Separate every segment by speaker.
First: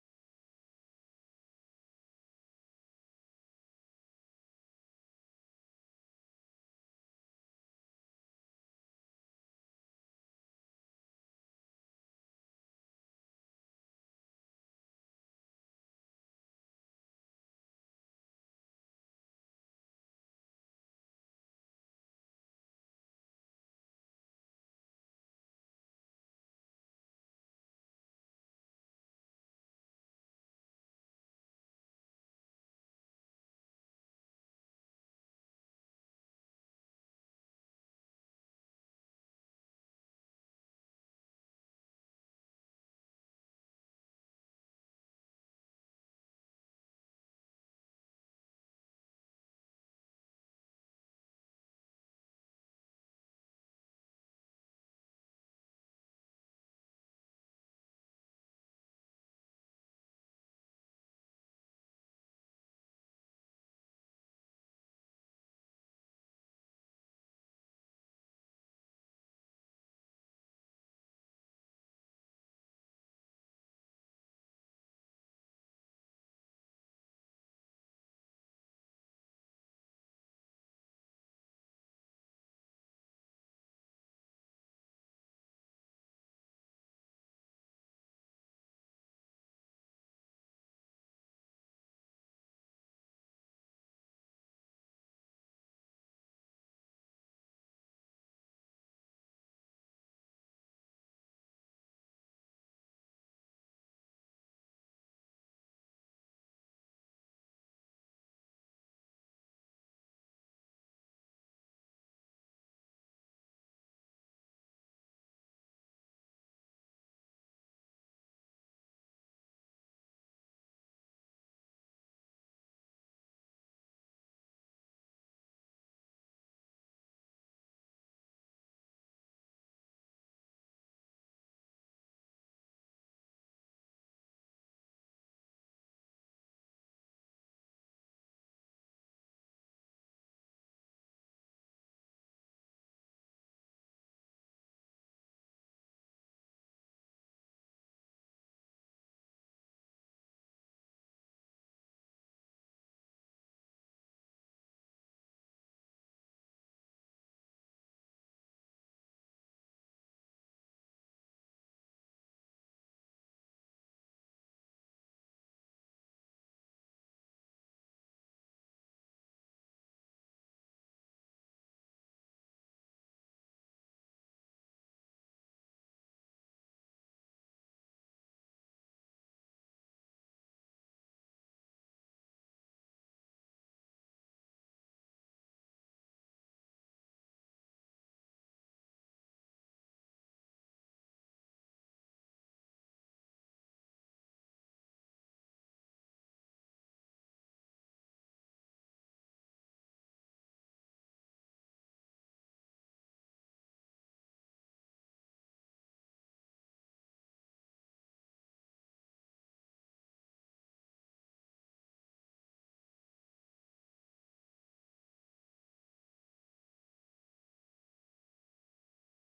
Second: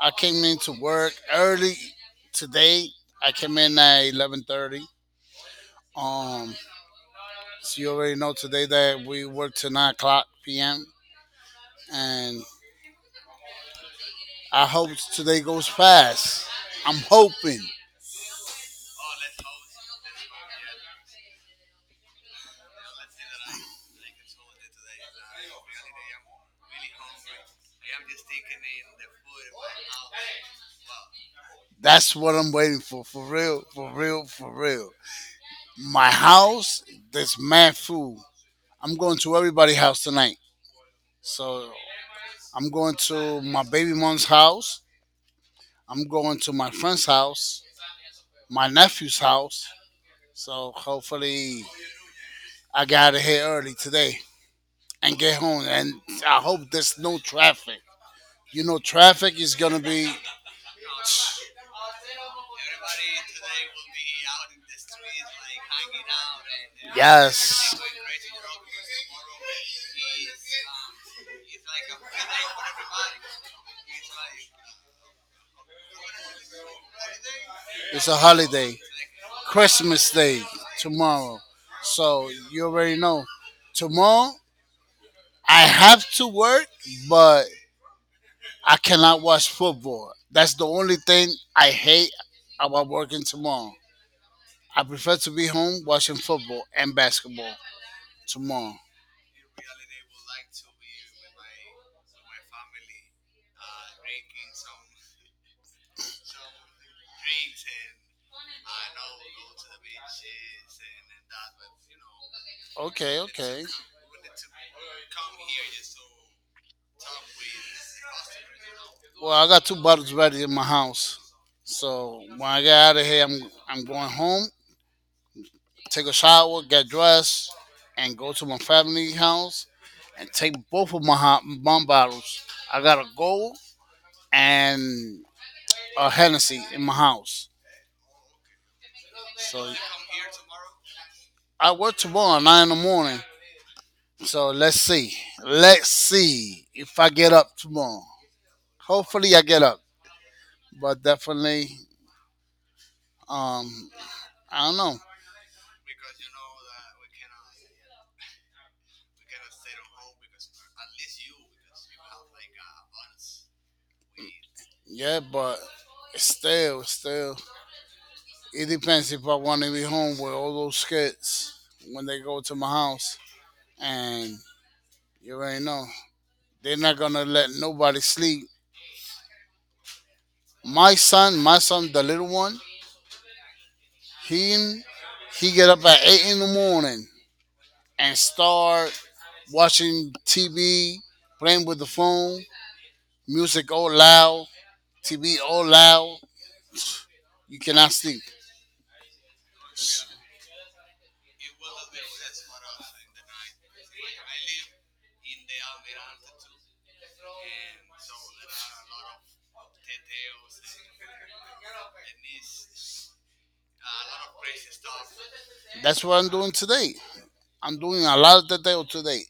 Speaker 1: I came into work early today. I came in at 11:30. Um, so you already know today that we work till 9 o'clock p.m. And I hope today goes fast. I'm hoping. That's what I'm waiting for. For real, for real, for real. My house, this mad food. I'm going to everybody's house tonight. So I'm going to my baby mom's house. I'm going to my friend's house, my nephew's house. So hopefully I got out of here early today and get home. And I hope there's no traffic. You know, traffic is gonna be. Yes. It's a holiday. Christmas Day tomorrow. So you already know. Tomorrow I have to work, but I cannot watch football. That's the only thing I hate about working tomorrow. I prefer to be home watching football and basketball tomorrow. Okay, okay. Well, I got two bottles ready in my house. So when I get out of here, I'm going home, take a shower, get dressed, and go to my family house and take both of my hot bomb bottles. I got a gold and a Hennessy in my house. So I work tomorrow, nine in the morning. So let's see. Let's see if I get up tomorrow. Hopefully I get up. But definitely, um, I don't know. Yeah, but still. It depends if I want to be home with all those kids when they go to my house. And you already know. They're not gonna let nobody sleep. My son, the little one, he he get up at eight in the morning and start watching TV, playing with the phone, music all loud, TV all loud, you cannot sleep. That's what I'm doing today. I'm doing a lot of detail today.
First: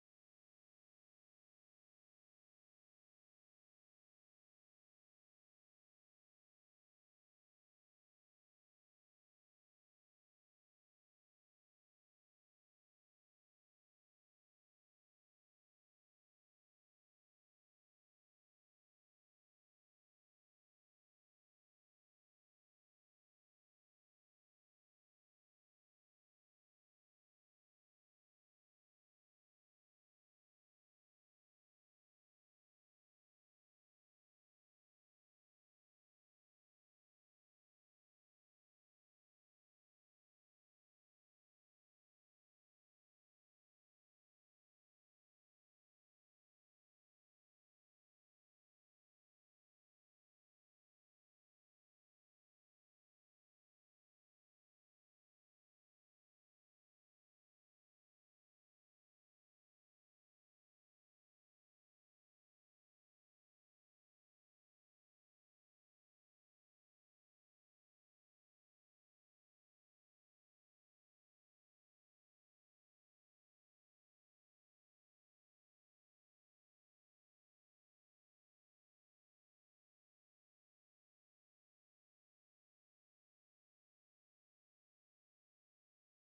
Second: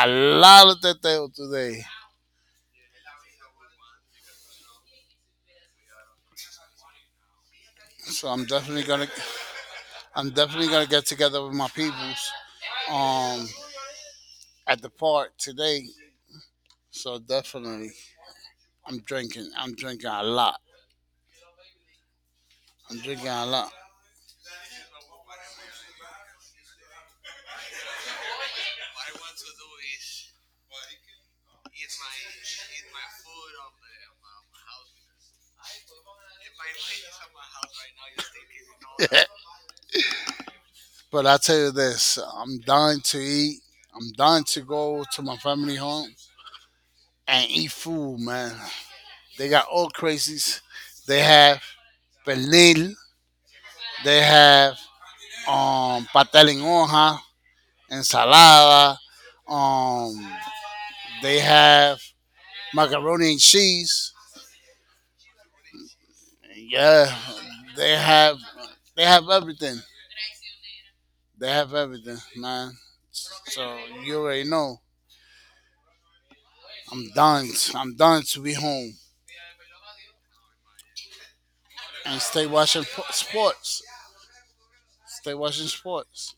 Speaker 1: A lot of detail today. So I'm definitely gonna get together with my peoples um at the park today. So definitely I'm drinking. I'm drinking a lot. I'm drinking a lot. But I tell you this, I'm dying to eat. I'm dying to go to my family home and eat food, man. They got all crazies. They have pernil. They have pastel en hoja, ensalada. Um, they have macaroni and cheese. Yeah, they have they have everything. They have everything, man. So you already know. I'm done. I'm done to be home and stay watching sports. Stay watching sports.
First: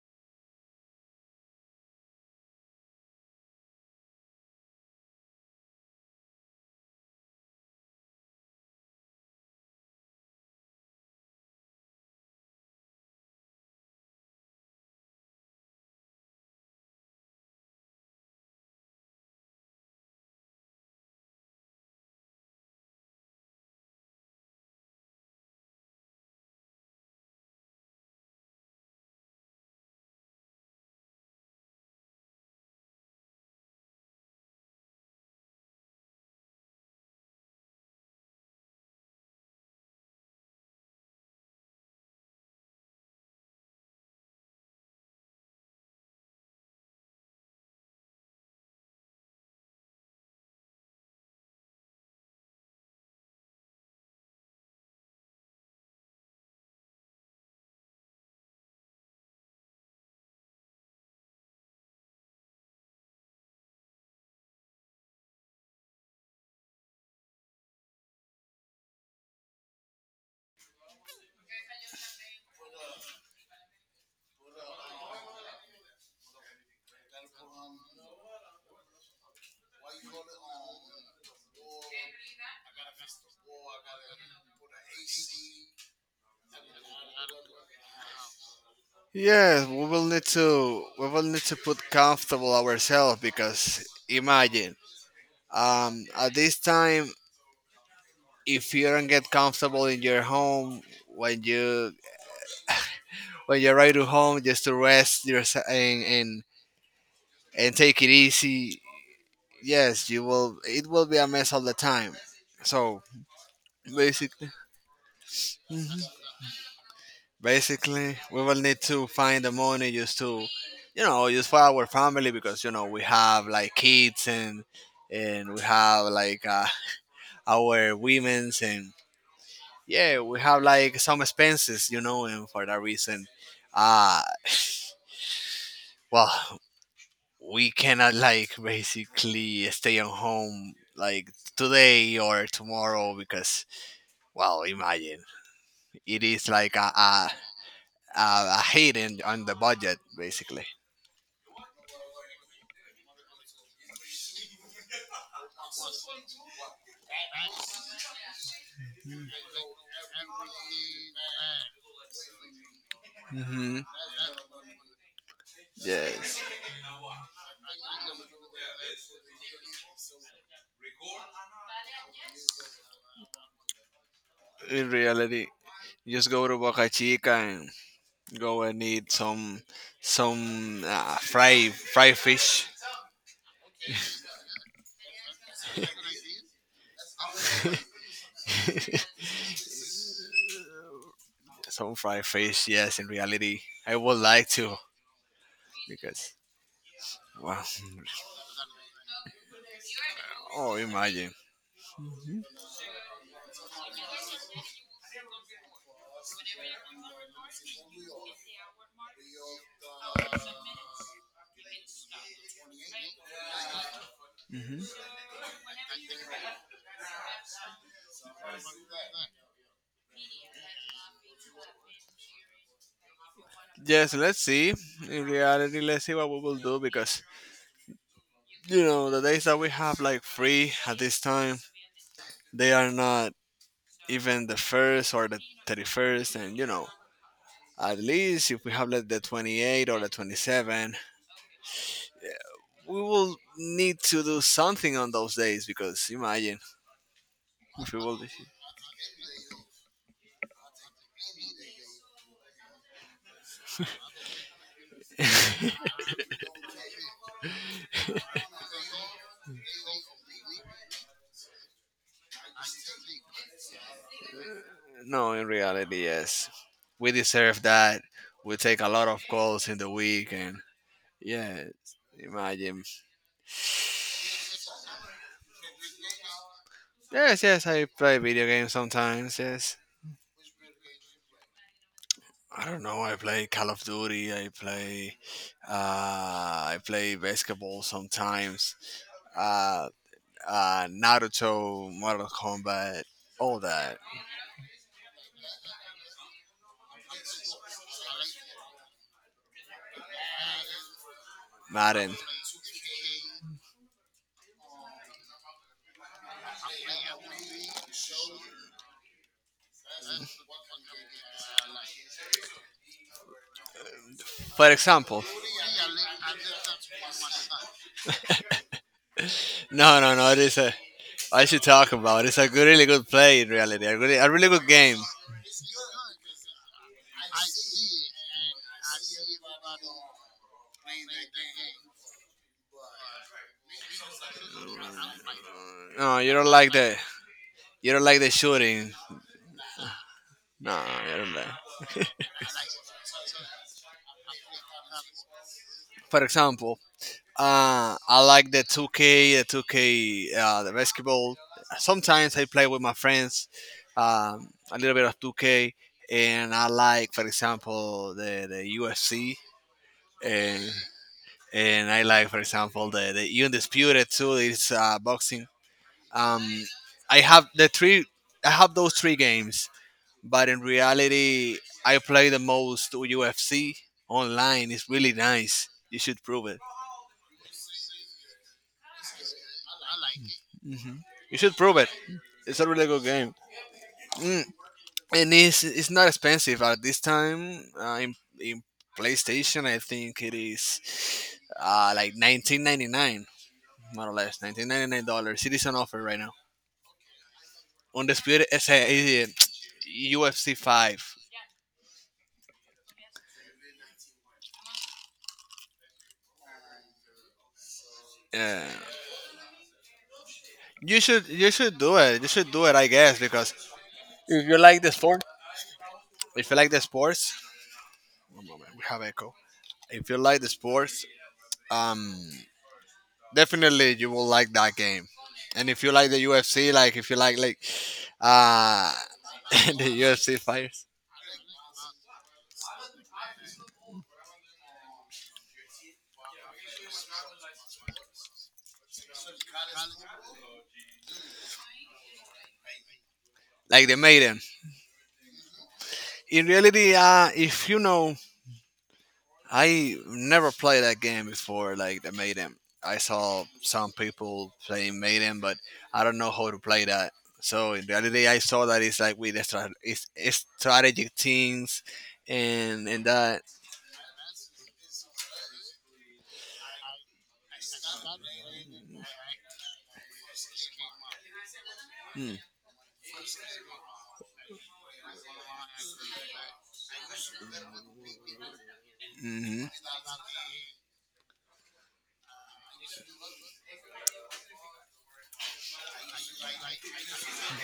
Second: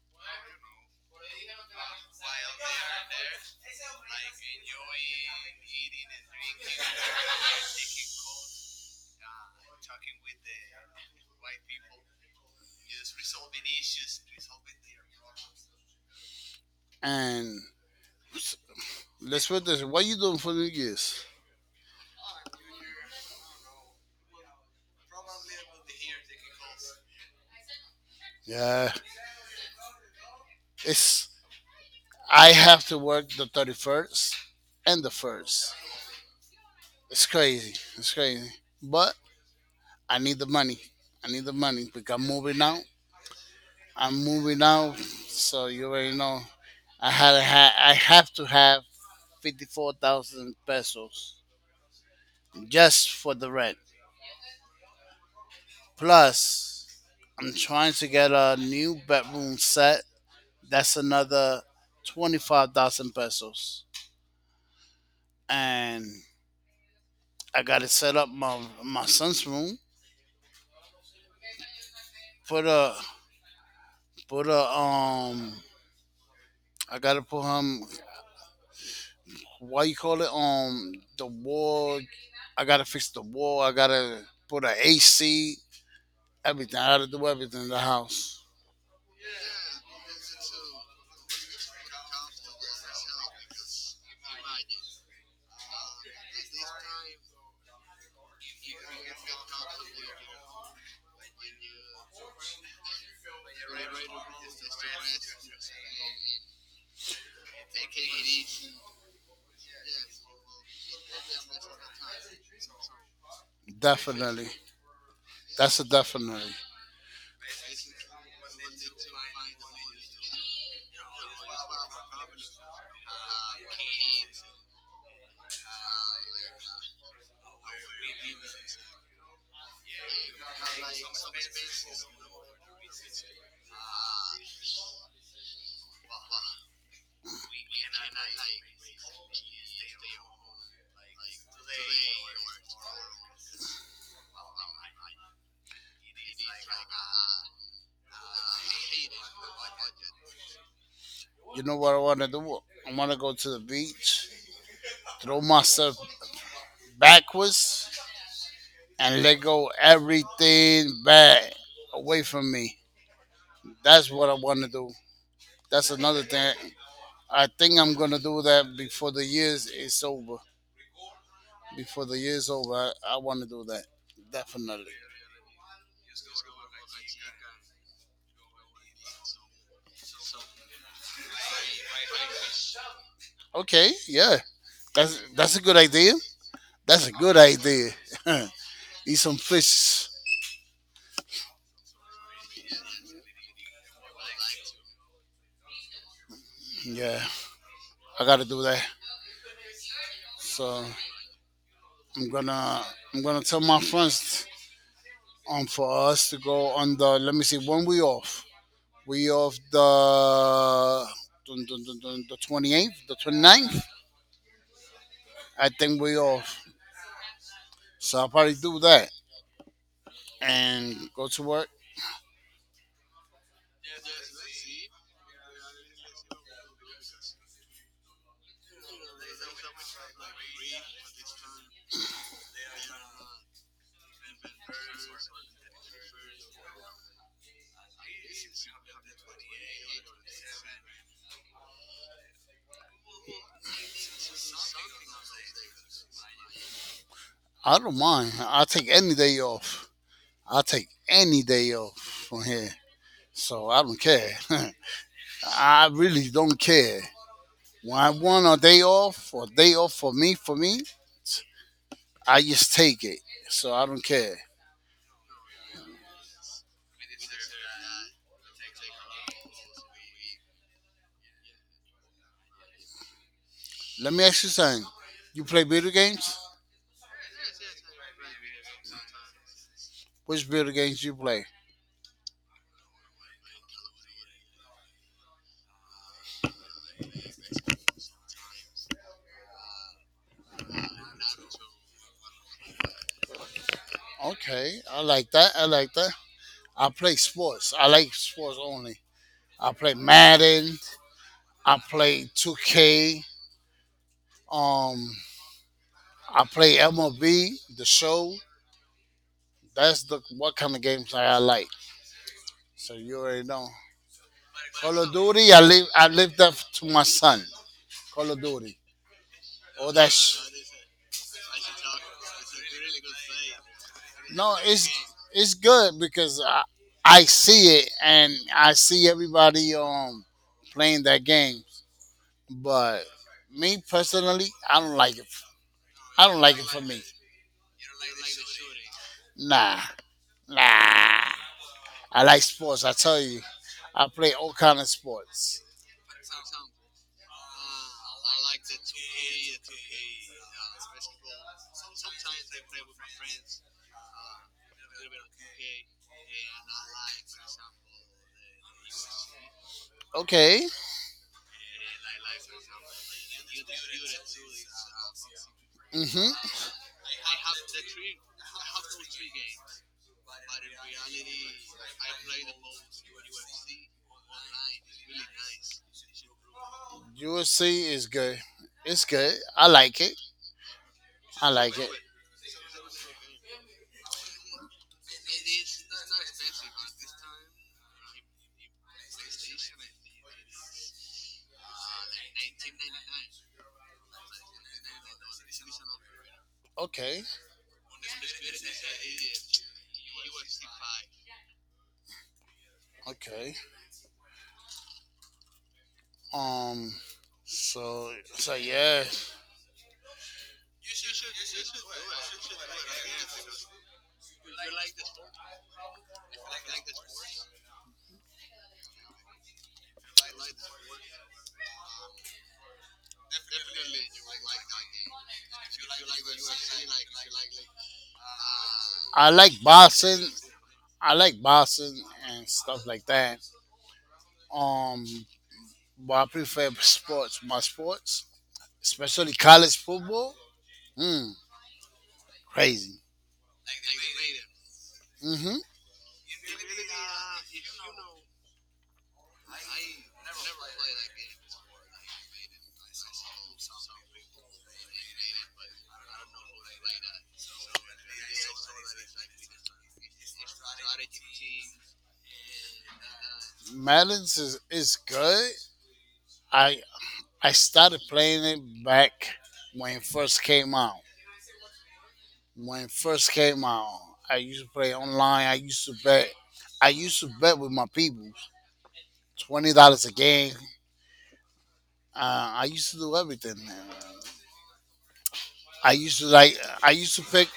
Speaker 1: And let's put this: What you doing for New Year's? Yeah, it's I have to work the 31st and the first. It's crazy. It's crazy. But I need the money. I need the money because I'm moving out. I'm moving out. So you already know. I had a ha- I have to have 54,000 pesos just for the rent. Plus, I'm trying to get a new bedroom set. That's another 25,000 pesos, and I got to set up my son's room. Put a put a. I gotta put him what you call it? The wall. I gotta fix the wall. I gotta put an AC. Everything. I gotta do everything in the house.
Speaker 2: Yes, we will need to put comfortable ourselves because imagine, at this time, if you don't get comfortable in your home, when you when you arrive to home just to rest your, and take it easy. Yes, you will, it will be a mess all the time, so
Speaker 1: Definitely.
Speaker 2: basically.
Speaker 1: That's a
Speaker 2: Mm-hmm.
Speaker 1: definitely.
Speaker 2: Basically, we will need to find the money just to, just for our family, because we have like kids, and we have like our women's, and yeah, we have like some expenses, and for that reason, uh, well, we cannot like basically stay at home like today or tomorrow, because, well, imagine, it is like a hit in, on the budget, basically.
Speaker 1: You know what I wanna do? I wanna go to the beach, throw myself backwards, and let go everything bad away from me.
Speaker 2: Mhm.
Speaker 1: That's what I wanna do. That's another
Speaker 2: Yes.
Speaker 1: thing. I think I'm gonna do that before the years is over. Before the year's over, I wanna do that.
Speaker 2: In
Speaker 1: Definitely.
Speaker 2: reality, just go to Boca Chica and go and eat some fried fish.
Speaker 1: Okay, yeah. That's a good idea. That's a good idea. Eat some fish.
Speaker 2: Some fried fish. Yes, in reality, I would like to, because
Speaker 1: Yeah,
Speaker 2: wow.
Speaker 1: I gotta do that.
Speaker 2: Oh,
Speaker 1: So
Speaker 2: imagine.
Speaker 1: I'm gonna I'm gonna tell my friends for us to go on the let me see when we off. We off the dun, dun, dun, dun, the 28th, the 29th.
Speaker 2: Hmm.
Speaker 1: I think we off. So I'll probably do that and go to work.
Speaker 2: Yes, let's see. In reality, let's see what we will do, because the days that we have like free at this time, they are not even the first or the 31st, and at least if we have like the 28 or the 27, we will need to do something on those days, because imagine,
Speaker 1: I
Speaker 2: if we
Speaker 1: don't
Speaker 2: will.
Speaker 1: mind. I'll take any day off. I'll take any day off from here. So I don't care. I really don't care. When I want a day off or day off for me, I just take it. So I don't care.
Speaker 2: No, in reality, yes, we deserve that. We take a lot of calls in the week, and yes, imagine.
Speaker 1: Let me ask you something. You play video games?
Speaker 2: Yes, yes, I play video games sometimes, yes.
Speaker 1: Which video games you play?
Speaker 2: I don't know. I play Call of Duty. I play, I play basketball sometimes. uh, Naruto, Mortal Kombat, all that.
Speaker 1: Okay, I like that. I like that. I play sports. I like sports only. I play Madden. I
Speaker 2: Madden,
Speaker 1: play 2K. Um, I play MLB, the show. That's the what kind of games I like. So you already know.
Speaker 2: for
Speaker 1: Call of
Speaker 2: example.
Speaker 1: Duty, I leave that to my son. Call of Duty. Oh,
Speaker 2: No, no, no. It
Speaker 1: that's
Speaker 2: is a. I should talk about. It's a good, really good play in reality. A really
Speaker 1: no,
Speaker 2: good game.
Speaker 1: it's good because I see it and I see everybody playing that game. But me personally, I don't like it.
Speaker 2: No,
Speaker 1: I
Speaker 2: you don't
Speaker 1: don't like it
Speaker 2: like
Speaker 1: for
Speaker 2: the.
Speaker 1: me.
Speaker 2: You don't like the shooting.
Speaker 1: Nah,
Speaker 2: No, you
Speaker 1: nah.
Speaker 2: don't like.
Speaker 1: I like sports. I tell you, I play all kind of sports.
Speaker 2: For example, I like the 2K, the basketball. Sometimes I play with my friends, a little bit of 2K, and I like, for example, the UFC, and
Speaker 1: Okay.
Speaker 2: and I like, for example, the Undisputed too. It's boxing.
Speaker 1: Mhm.
Speaker 2: Um, I have the three. I have those three games, but in reality, I play the most UFC online. It's really nice. You should prove it.
Speaker 1: USC is good. It's good. I like it.
Speaker 2: Hmm. You should
Speaker 1: I
Speaker 2: prove
Speaker 1: like
Speaker 2: it.
Speaker 1: it.
Speaker 2: It's a really good game. Mm, and it's not expensive at this time. In PlayStation, I think it is, like 19.99, more or less $19.99. It is on offer right now.
Speaker 1: Okay,
Speaker 2: Undisputed is a, UFC 5.
Speaker 1: okay. Um, so so
Speaker 2: Uh,
Speaker 1: yeah,
Speaker 2: you should do it. You should do it, I guess, because if you like the sport, if you like the sports. One moment, we have echo. If you like the sports, um, definitely you will like that game. And if you like the UFC, like if you like, uh
Speaker 1: I like
Speaker 2: the
Speaker 1: boxing.
Speaker 2: UFC fighters,
Speaker 1: I like boxing and stuff like that. Um, but I prefer sports. My sports, especially college football. Mm, crazy.
Speaker 2: like the Maiden.
Speaker 1: Mhm.
Speaker 2: In reality, if you know, I never played that game before, like the Maiden. I saw some people playing Maiden, but I don't know how to play that. So in reality, I saw that it's like with extra, it's strategic things, and that.
Speaker 1: Madden's is good. I I started playing it back when it first came out.
Speaker 2: Hmm.
Speaker 1: When it first came out, I used to play online. I used to bet. I used to bet with my people,
Speaker 2: Mhm.
Speaker 1: $20 a game. I used to do everything. I used to like. I used to pick.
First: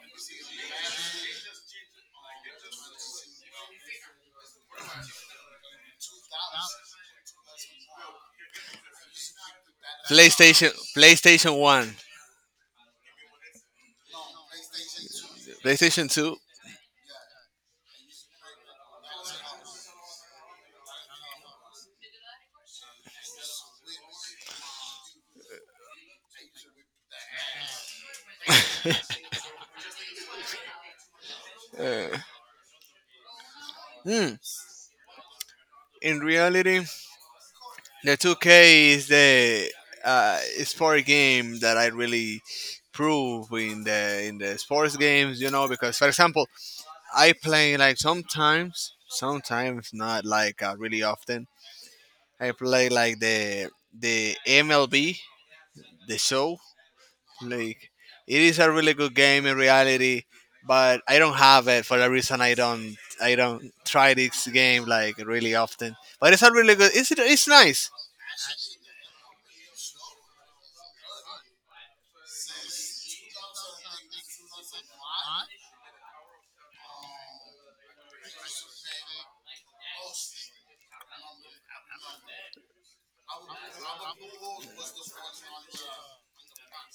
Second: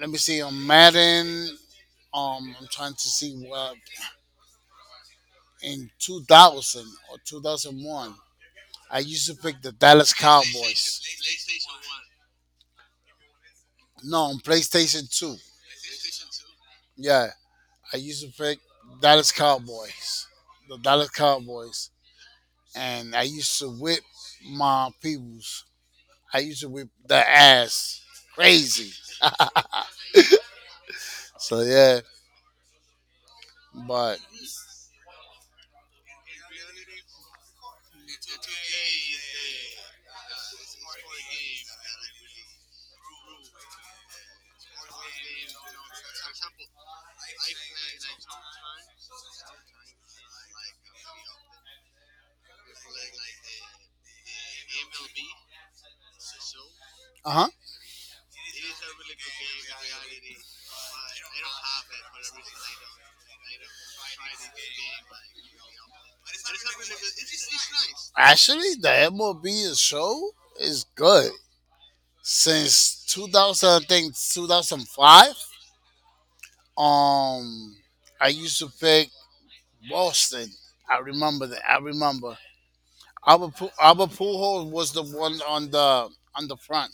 Speaker 1: Let me see. On Madden. I'm trying to see what in 2000 or 2001. I used to pick the Dallas
Speaker 2: PlayStation
Speaker 1: Cowboys.
Speaker 2: PlayStation One.
Speaker 1: No, on PlayStation 2.
Speaker 2: PlayStation 2.
Speaker 1: Yeah, I used to pick Dallas Cowboys. The Dallas Cowboys. And I used to whip my peoples. I used to whip their ass crazy. So yeah,
Speaker 2: Uh,
Speaker 1: but
Speaker 2: Hmm. In reality, the 2K is the, uh, sport game that I really prove in the sports games. You know, because for example, I play like sometimes, sometimes not, like really often. I play like the MLB, the show.
Speaker 1: uh huh.
Speaker 2: Like, it is a really good game in reality, but I don't have it, for the reason I don't, try this game like really often. But it's a really good. It's nice.
Speaker 1: Actually, the MLB show is good since 2000. I think 2005. Um, I used to pick Boston. I remember that. I remember Albert Pujols was the one on the front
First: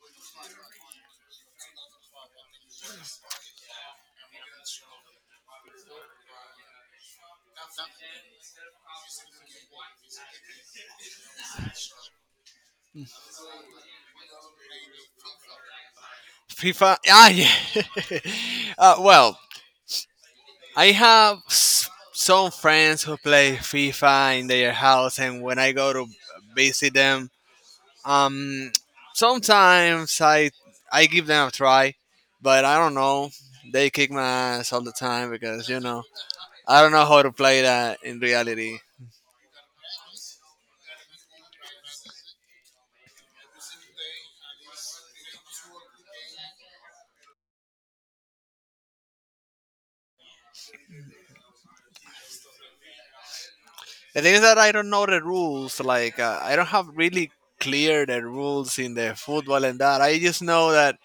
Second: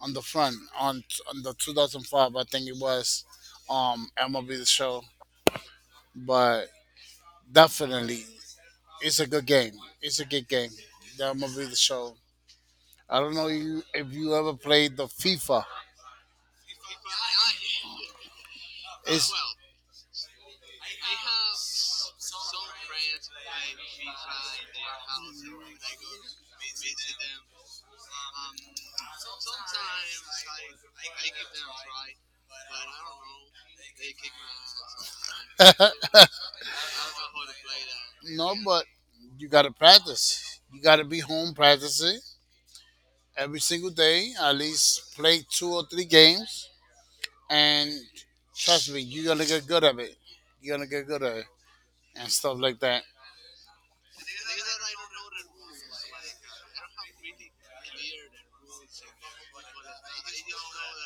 Speaker 1: on the front on the 2005. I think it was MLB the show. But definitely it's a good game. It's a good game. That movie, the show. I don't know you if you ever played the FIFA.
Speaker 2: FIFA. Ah, yeah.
Speaker 1: It's
Speaker 2: Well, I have some friends who play FIFA in their house, and when I go to visit them, um, sometimes I give them a try, but I don't know. They kick my ass all the time, because I don't know how to play that in
Speaker 1: no,
Speaker 2: reality.
Speaker 1: but you gotta practice. You gotta be home practicing every single day, at least play two or three games, and trust me, you're gonna get good at it. You're gonna get good at it and stuff like that.
Speaker 2: The thing is that I don't know the rules. Like, I don't have really clear the rules in the football and that. I just know that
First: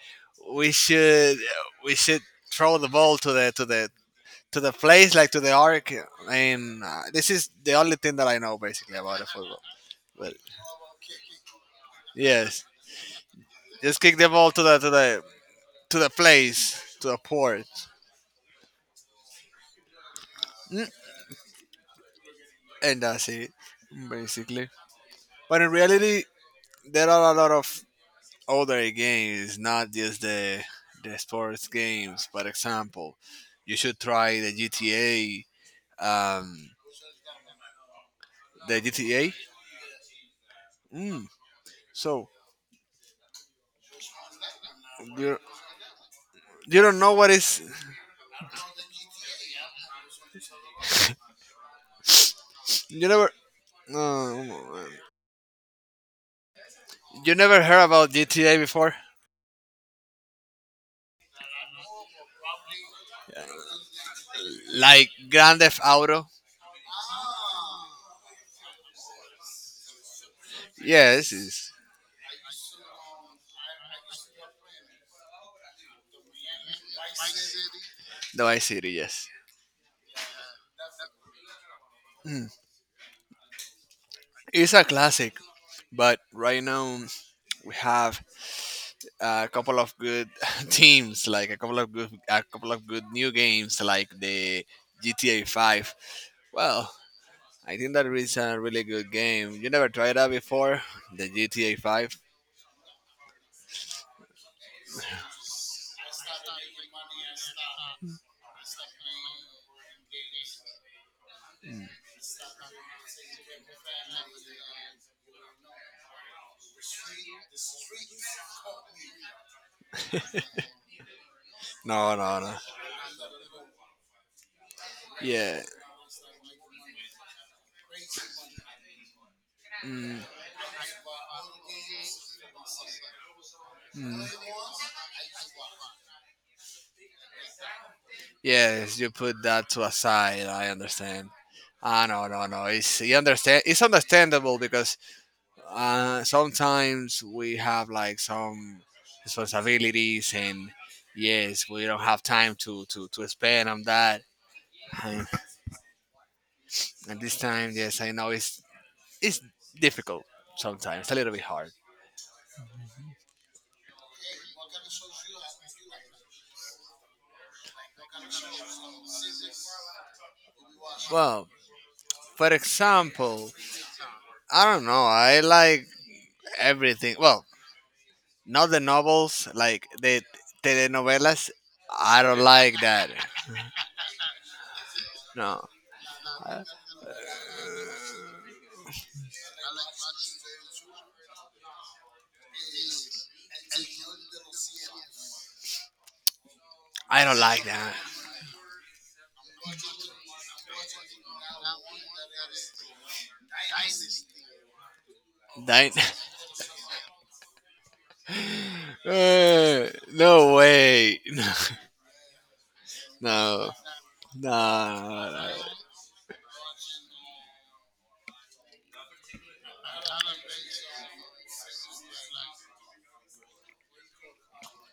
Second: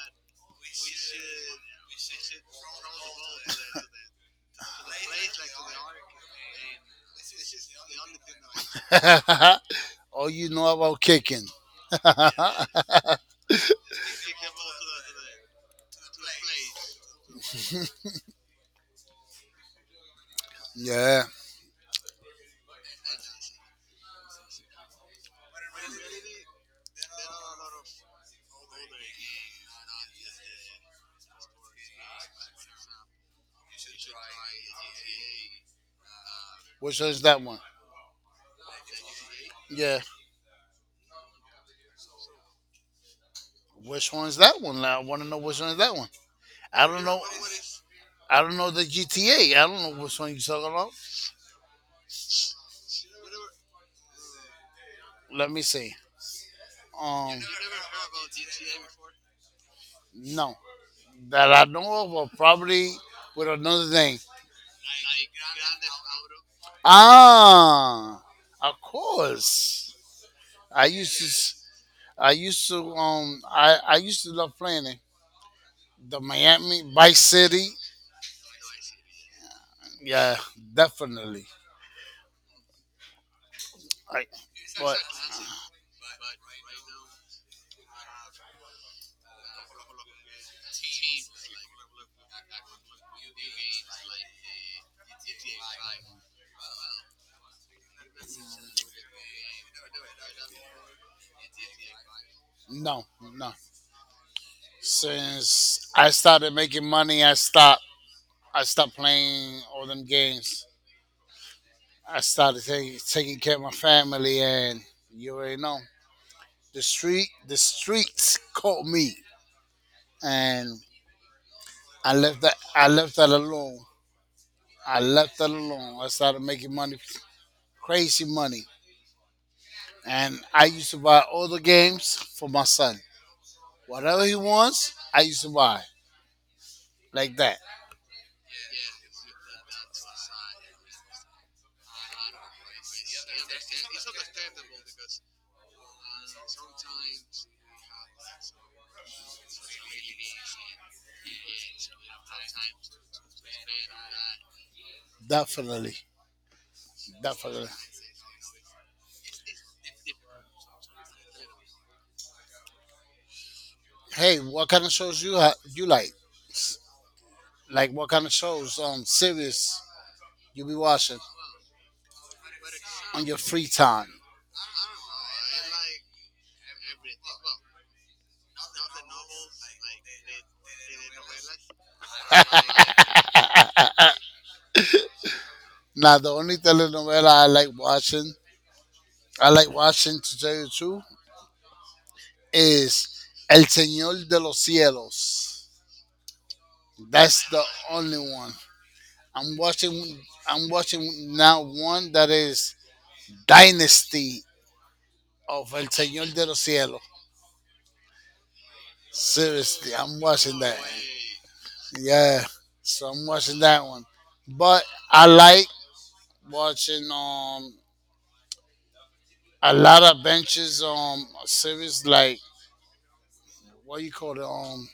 Speaker 2: we should we should throw the ball to the place, like to the arc. And this is the only thing that I know basically about the football.
Speaker 1: All
Speaker 2: But
Speaker 1: you know about kicking.
Speaker 2: yes, just kick the ball to the place, to the port, Mm,
Speaker 1: Yeah.
Speaker 2: and that's it basically. But in reality, there are a lot of other games, not just the sports games. For example, you should try the GTA. Um,
Speaker 1: Which one is that one?
Speaker 2: the GTA.
Speaker 1: Yeah.
Speaker 2: Mm. So
Speaker 1: Which one is that one? I want to
Speaker 2: you
Speaker 1: know which one is that one.
Speaker 2: you
Speaker 1: I
Speaker 2: don't
Speaker 1: don't
Speaker 2: know
Speaker 1: know.
Speaker 2: what is,
Speaker 1: I don't know the GTA. I don't know which one you're talking about.
Speaker 2: you never, no, no,
Speaker 1: Let me see.
Speaker 2: you
Speaker 1: Um.
Speaker 2: never heard about GTA before,
Speaker 1: No, that I know of, or probably with another name.
Speaker 2: like Grand Theft Auto.
Speaker 1: Ah, of course. I used to.
Speaker 2: Yes,
Speaker 1: s-
Speaker 2: it's
Speaker 1: I used to. I used to love playing it. The Miami Vice City.
Speaker 2: the Vice City. Yes.
Speaker 1: Yeah, definitely.
Speaker 2: Mm.
Speaker 1: I,
Speaker 2: It's a
Speaker 1: but
Speaker 2: classic, but right now we have a couple of good teams, like a couple of good new games, like the GTA 5. Well, I think that is a really good game. You never tried that before, the GTA 5.
Speaker 1: no, no. Since I started making money, I stopped. I stopped playing all them games. I started taking care of my family, and you already know the street. The streets caught me, and
Speaker 2: No, no, no.
Speaker 1: I left that alone. I left that
Speaker 2: Yeah,
Speaker 1: alone. I started making money, crazy money,
Speaker 2: mm,
Speaker 1: and I used to buy all the games for my son. Whatever he
Speaker 2: mm.
Speaker 1: wants, I used to buy like that.
Speaker 2: Yes. You put that to a side. I understand. Ah, no, no, no. It's, you understand. It's understandable, because sometimes we have like some responsibilities, and yes, we don't have time to spend on that, and
Speaker 1: Definitely,
Speaker 2: at this
Speaker 1: definitely.
Speaker 2: time, yes, I know, it's difficult sometimes, a little bit hard.
Speaker 1: Hey, what kind of shows you like? Like what kind of shows on series you be watching
Speaker 2: Well, for
Speaker 1: on your
Speaker 2: example,
Speaker 1: free time?
Speaker 2: I don't know, I like everything. Well, not the novels, like the telenovelas. I don't like that. No,
Speaker 1: Now the only telenovela I like watching, to tell you the truth, is El Señor de los Cielos.
Speaker 2: I don't
Speaker 1: That's the
Speaker 2: like that.
Speaker 1: only one. I'm watching. I'm watching now one that is Dynasty of El
Speaker 2: That.
Speaker 1: Señor de los Cielos.
Speaker 2: Uh,
Speaker 1: Seriously, I'm
Speaker 2: no
Speaker 1: watching that.
Speaker 2: way.
Speaker 1: Yeah, so I'm watching
Speaker 2: No.
Speaker 1: that one. But I
Speaker 2: No.
Speaker 1: like watching a lot of benches series like what you call it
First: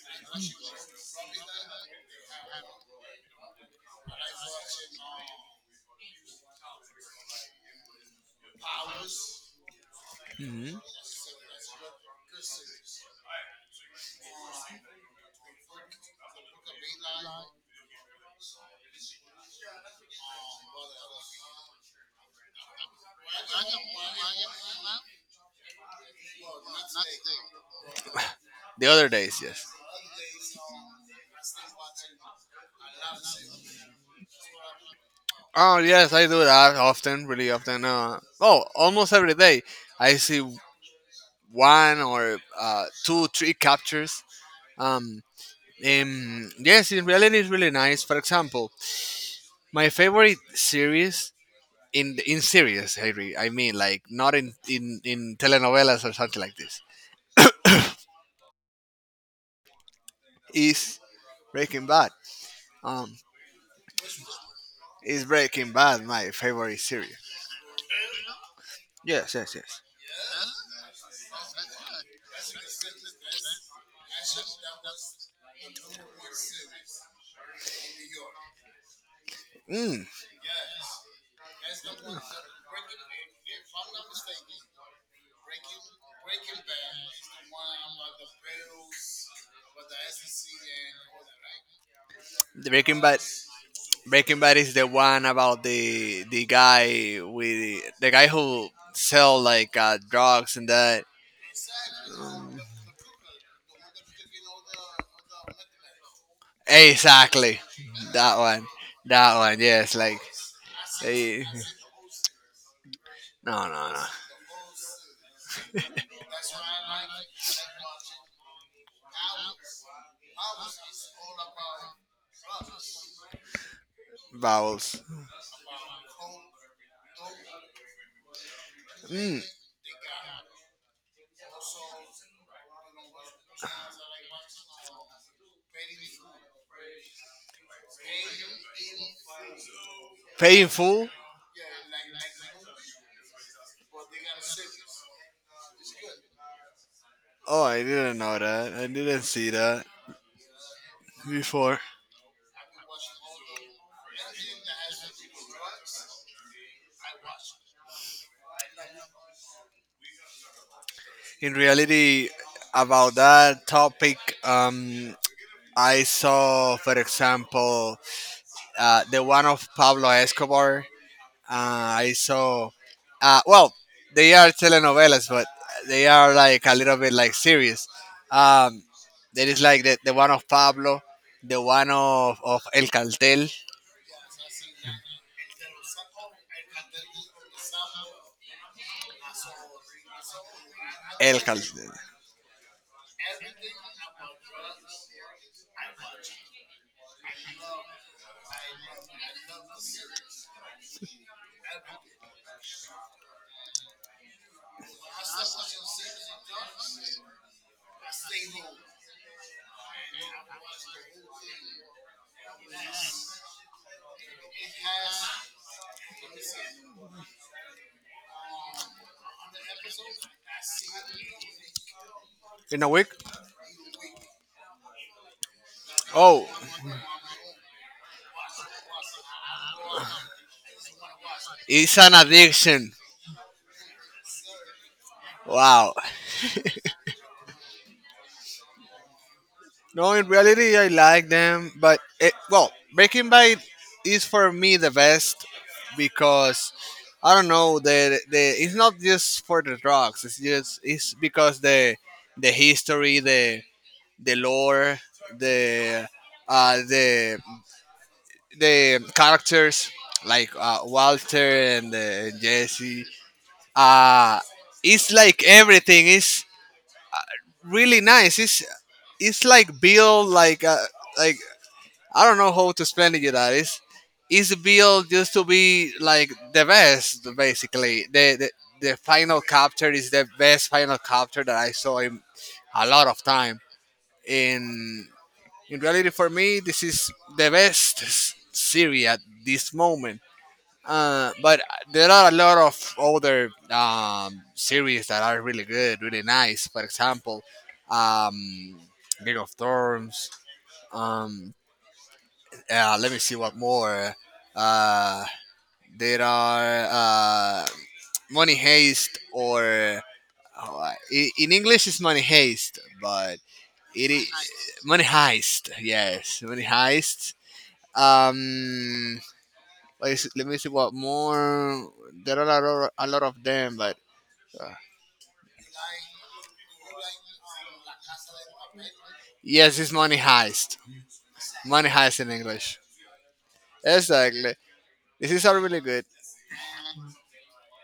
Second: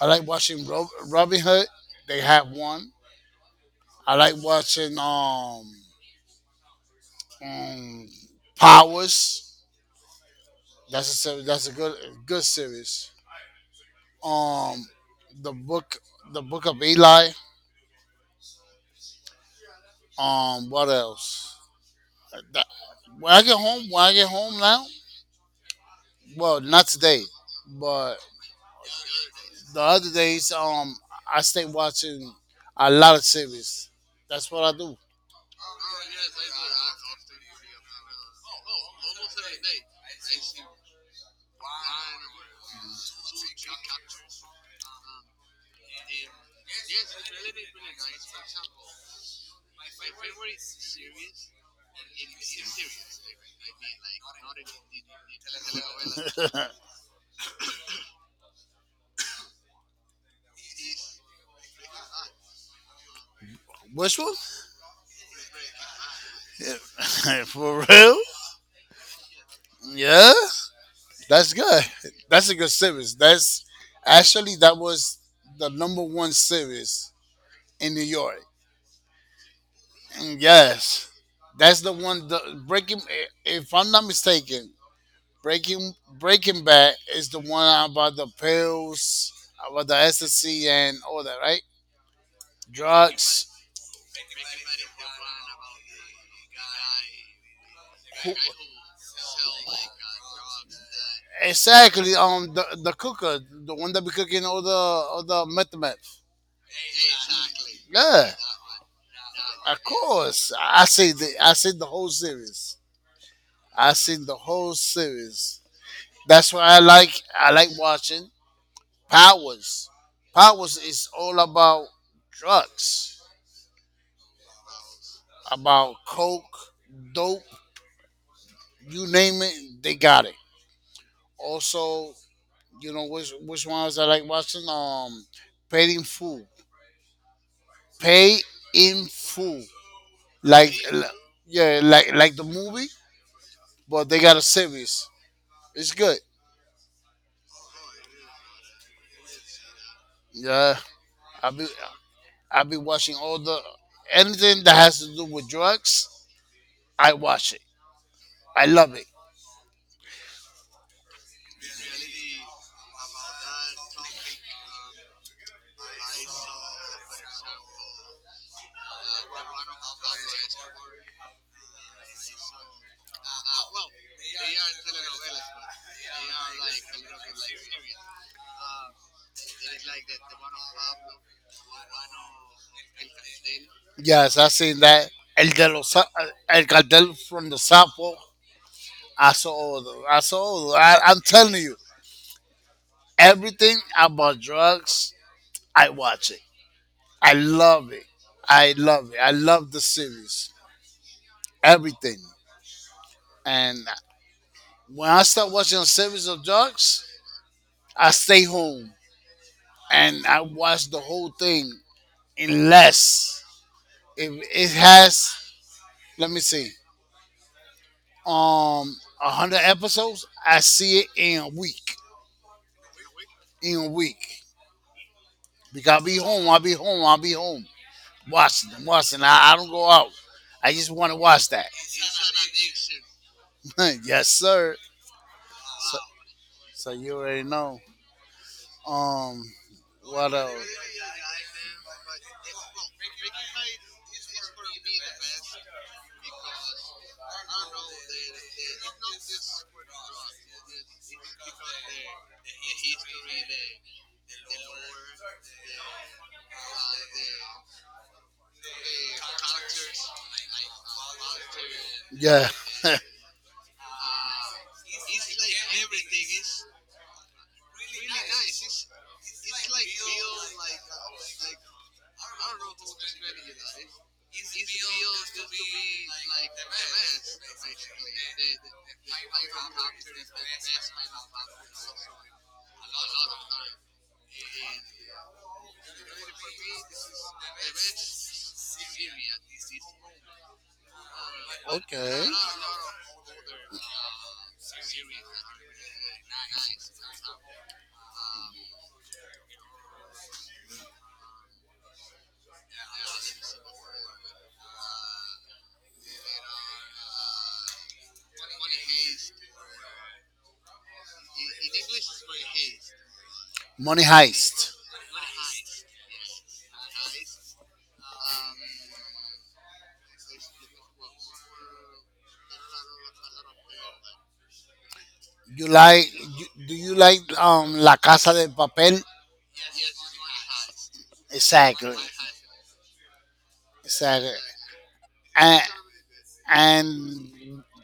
Speaker 1: I like watching Robin Hood. They have one. I like watching um Powers.
Speaker 2: Hmm.
Speaker 1: That's a good good series. Um, the book the book of Eli. What else? Uh, that- when I get home, when I get home now, well, not today, but
Speaker 2: The other days, yes.
Speaker 1: the other days, I stay watching a lot of series. That's what I do.
Speaker 2: Oh, yes, I do that often, really often. Oh, almost every day. I see one or two, three captures. Um, yes, in reality, it's really nice. For example, my favorite series, in series, I mean, like not in telenovelas or something like this, is Breaking Bad. Um,
Speaker 1: Which one?
Speaker 2: Is Breaking Bad my favorite series?
Speaker 1: For real?
Speaker 2: Yes, yes, yes.
Speaker 1: Yeah, that's good. That's a good series. That's actually that was the number one series in New York.
Speaker 2: Mm,
Speaker 1: And yes, that's the one. The Breaking, if I'm not mistaken, Breaking Breaking Bad is the one about the pills, about the ecstasy and all that, right?
Speaker 2: the Breaking Bad.
Speaker 1: Drugs.
Speaker 2: Breaking Bad is the one about the guy, with the guy who sell, like, drugs and that.
Speaker 1: Exactly. The cooker, the one that be cooking all the meth.
Speaker 2: Exactly,
Speaker 1: Yeah,
Speaker 2: that one. That one.
Speaker 1: of
Speaker 2: Yes, like
Speaker 1: course.
Speaker 2: they.
Speaker 1: I see the whole series.
Speaker 2: No, no,
Speaker 1: I
Speaker 2: no.
Speaker 1: seen the whole series. That's why I like watching Powers. Powers is all about drugs,
Speaker 2: Vowels.
Speaker 1: about coke, dope, you
Speaker 2: Mm,
Speaker 1: name it, they got it. Also, you know which ones I like watching? Paid in Full. Pay in Full. like
Speaker 2: painful.
Speaker 1: l- yeah, like the movie, but they got a series. It's good.
Speaker 2: Oh, I didn't know that. I didn't see that
Speaker 1: Yeah, I be
Speaker 2: before.
Speaker 1: I be watching all the anything that has to do with drugs. I watch it. I love it.
Speaker 2: In reality, about that topic, um, I saw, for example, the one of Pablo Escobar. I saw, well, they are telenovelas, but they are like a little bit like serious. Um, there is like the one of Pablo, the one of El Cartel.
Speaker 1: Yes, I seen that. El de los El Cartel from the Sapo. I saw all the. I saw all the, I'm
Speaker 2: El
Speaker 1: telling you,
Speaker 2: Cartel.
Speaker 1: everything about drugs. I watch it. I love it. I love it. I love the series. Everything. And when I start watching a series of dogs, I stay home and I watch the whole thing unless, if it has, let me see, um 100 episodes, I see it in a week.
Speaker 2: In a week?
Speaker 1: In a week. Because I'll be
Speaker 2: Oh,
Speaker 1: home, I'll be home, I'll be home. Watching. I don't go out. I just want to watch that.
Speaker 2: it's an addiction.
Speaker 1: Yes, sir.
Speaker 2: Wow.
Speaker 1: So, so you already know. Um
Speaker 2: No, in
Speaker 1: What else?
Speaker 2: reality, I like them, but it, well, Breaking Bad is for me the best, because I don't know the, it's not just for the drugs. It's just, it's because the, history, the, lore, the, the, characters, like, Walter, and,
Speaker 1: Yeah.
Speaker 2: Jesse. Uh, it's like everything. It's really nice. It's like built like a, like, I don't know how to explain to you that. It's built just to be like the best, basically. The final capture is the best final capture that I saw in a lot of time. In in reality, for me, this is the best series at this moment. But there
Speaker 1: Okay.
Speaker 2: are a lot of other, series that are really good, really nice. For example, um, Game of Thrones. Um, yeah, let me see what more. Uh, there are, money heist, or oh, in English it's money heist, but
Speaker 1: Money
Speaker 2: it is
Speaker 1: Heist.
Speaker 2: money heist. Yes, money heist. Um, what is it? Let me see what more. There are a lot of them, but
Speaker 1: You like? Do you like La Casa de Papel?
Speaker 2: yes, it's money heist. Money
Speaker 1: Exactly.
Speaker 2: heist in English.
Speaker 1: Exactly.
Speaker 2: Exactly. This is all
Speaker 1: and
Speaker 2: really good.
Speaker 1: and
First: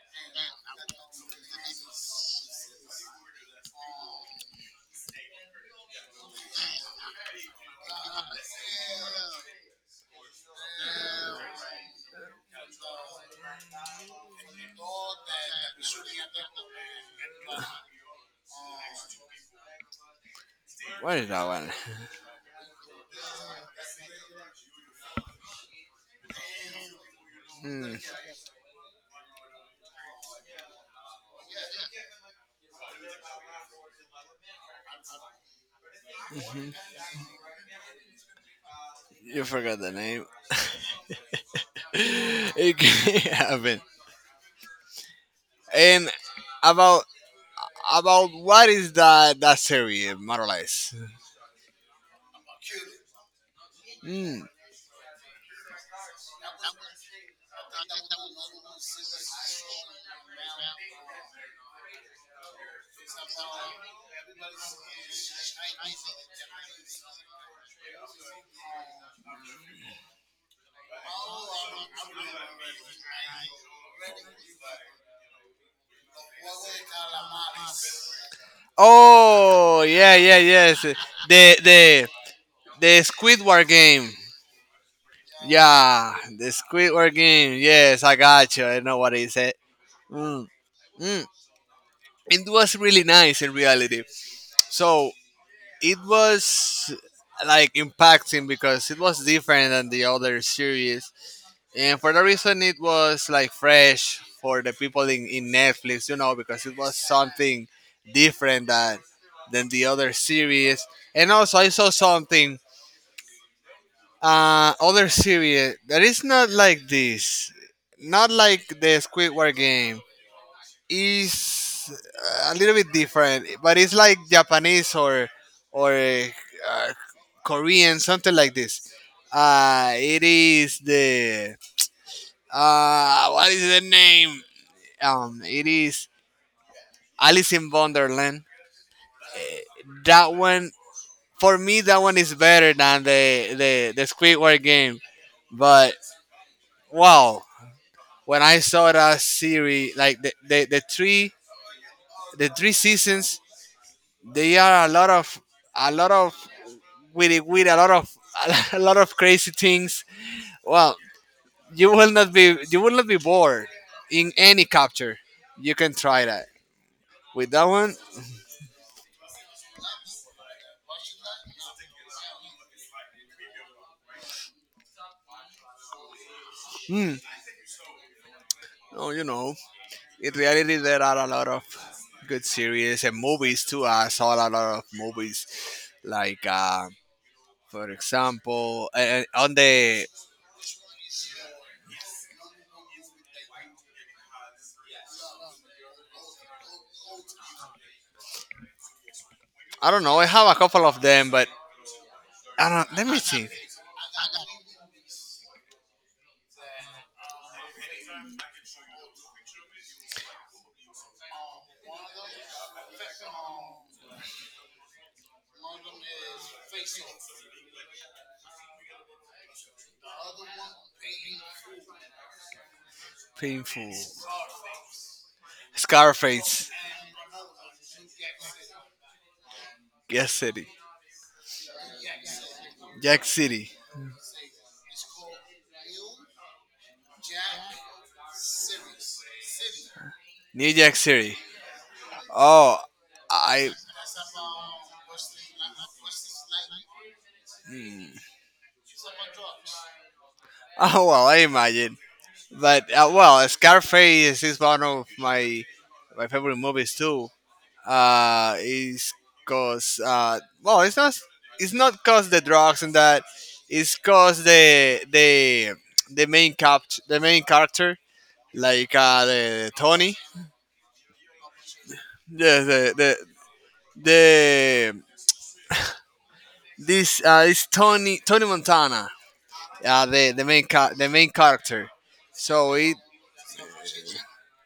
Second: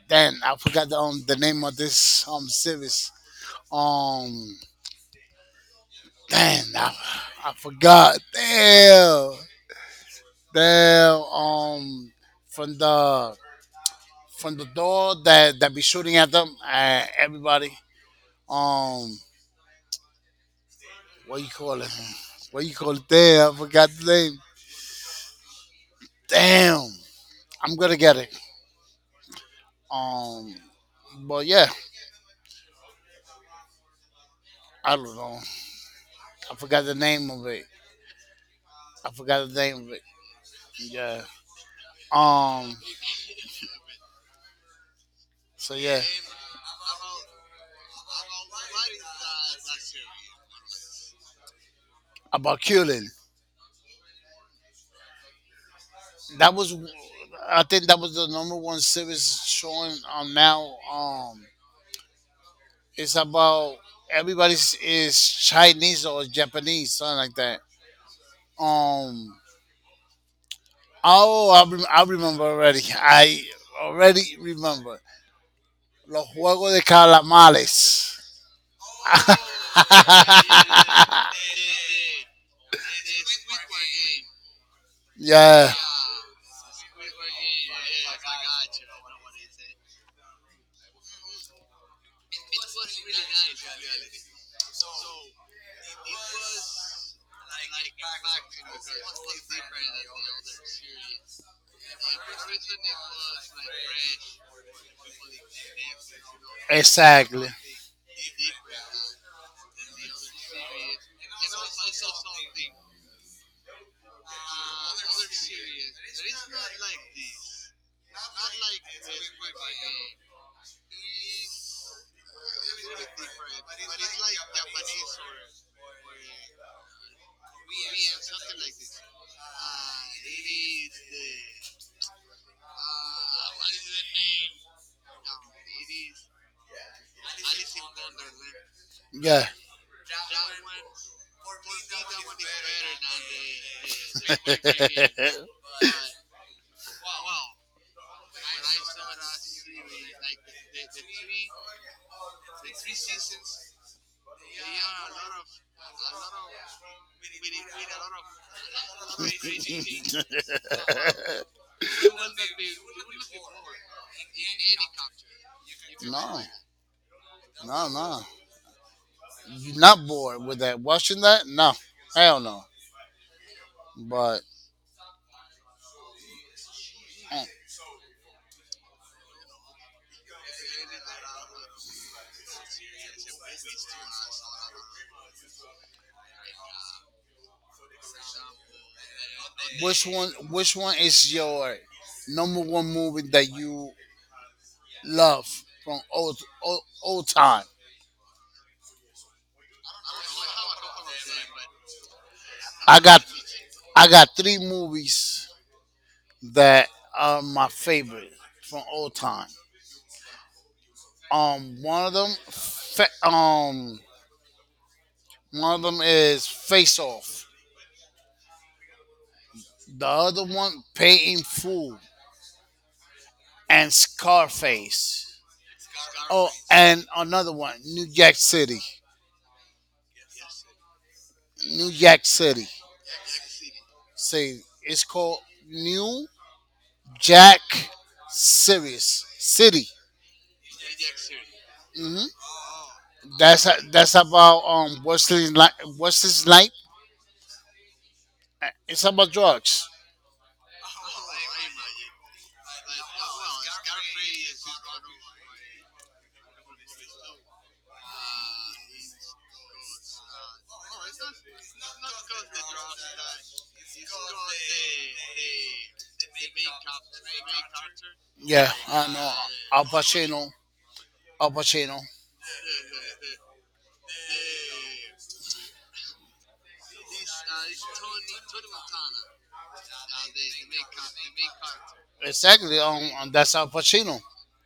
Speaker 1: then I forgot the name of this series. Um, Damn, I forgot. Damn, damn. From the from the door that be shooting at them, everybody. Um,
Speaker 2: What is
Speaker 1: what
Speaker 2: that
Speaker 1: you
Speaker 2: one?
Speaker 1: call it? What you call it? Damn, I forgot the name. Damn, I'm gonna get it. Um, but yeah, I don't know. I
Speaker 2: Hmm.
Speaker 1: forgot the name of it. I
Speaker 2: You
Speaker 1: forgot the name
Speaker 2: forgot
Speaker 1: of
Speaker 2: the
Speaker 1: it.
Speaker 2: name.
Speaker 1: Yeah. Um.
Speaker 2: It can happen.
Speaker 1: So yeah,
Speaker 2: And about about what is that series, more or less?
Speaker 1: about Cullen.
Speaker 2: Mm.
Speaker 1: That was, I think that was the number one series showing on now. It's about everybody's is Chinese or Japanese, something like that. Um. Oh, I remember already. I already remember. Los Juegos de Calamares.
Speaker 2: Oh yeah, yeah, yes. The the Squidward game.
Speaker 1: Yeah,
Speaker 2: Yeah, the Squidward game. Yes, I got you. I know what is it. Mm. Mm. It was really nice in reality. So it was like impacting, because it was different than the other series. And for the reason it was like fresh for the people in, Netflix, because it was
Speaker 1: exactly.
Speaker 2: something different that than the other series. And also, I saw something, other series that is not like this. Not like the Squidward game. Is a little bit different, but it's like Japanese or, or uh, Korean, something like this. It is the, what is the name? It is Alice in Wonderland.
Speaker 1: Yeah.
Speaker 2: That one, for me, that one is better than the Squidward game. But wow, when I saw that series, like the three the three seasons, they are a lot of a lot of with a lot of a lot of crazy things. Well, you will not be bored in any capture. You can try
Speaker 1: No,
Speaker 2: that with that
Speaker 1: no,
Speaker 2: one.
Speaker 1: no. You're not bored with that. Watching that? No. Hell no. But
Speaker 2: Hmm.
Speaker 1: Uh,
Speaker 2: Oh, in reality, there are a lot of good series and movies too. I saw a lot of movies, like for example, on the.
Speaker 1: which one? Which one is your number one movie that you love from old, old, old time?
Speaker 2: I don't know. I have a couple of them, but I don't.
Speaker 1: I
Speaker 2: Let me
Speaker 1: got
Speaker 2: think.
Speaker 1: I got three movies that are my favorite from old time. Um, one of them, fa- um, One of them is Face Off. The other one, Pay in Full,
Speaker 2: Painful.
Speaker 1: and Scarface. Oh,
Speaker 2: Scarface.
Speaker 1: and another one, New Jack City.
Speaker 2: Yes City.
Speaker 1: New Jack City.
Speaker 2: Jack City.
Speaker 1: Say it's called New Jack Series City.
Speaker 2: New Jack City.
Speaker 1: hmm
Speaker 2: Oh,
Speaker 1: That's
Speaker 2: I.
Speaker 1: that's about Wesley's life. Wesley's life.
Speaker 2: hmm.
Speaker 1: It's about drugs.
Speaker 2: Oh well, I imagine. But well, Scarface is one of my favorite movies too. Is cause well, it's not cause the drugs and that. It's cause the main character
Speaker 1: Yeah,
Speaker 2: like
Speaker 1: I know. Al Pacino. Al Pacino.
Speaker 2: The the the, the this is Tony Tony Montana, the main character. So
Speaker 1: Exactly.
Speaker 2: it
Speaker 1: That's Al Pacino.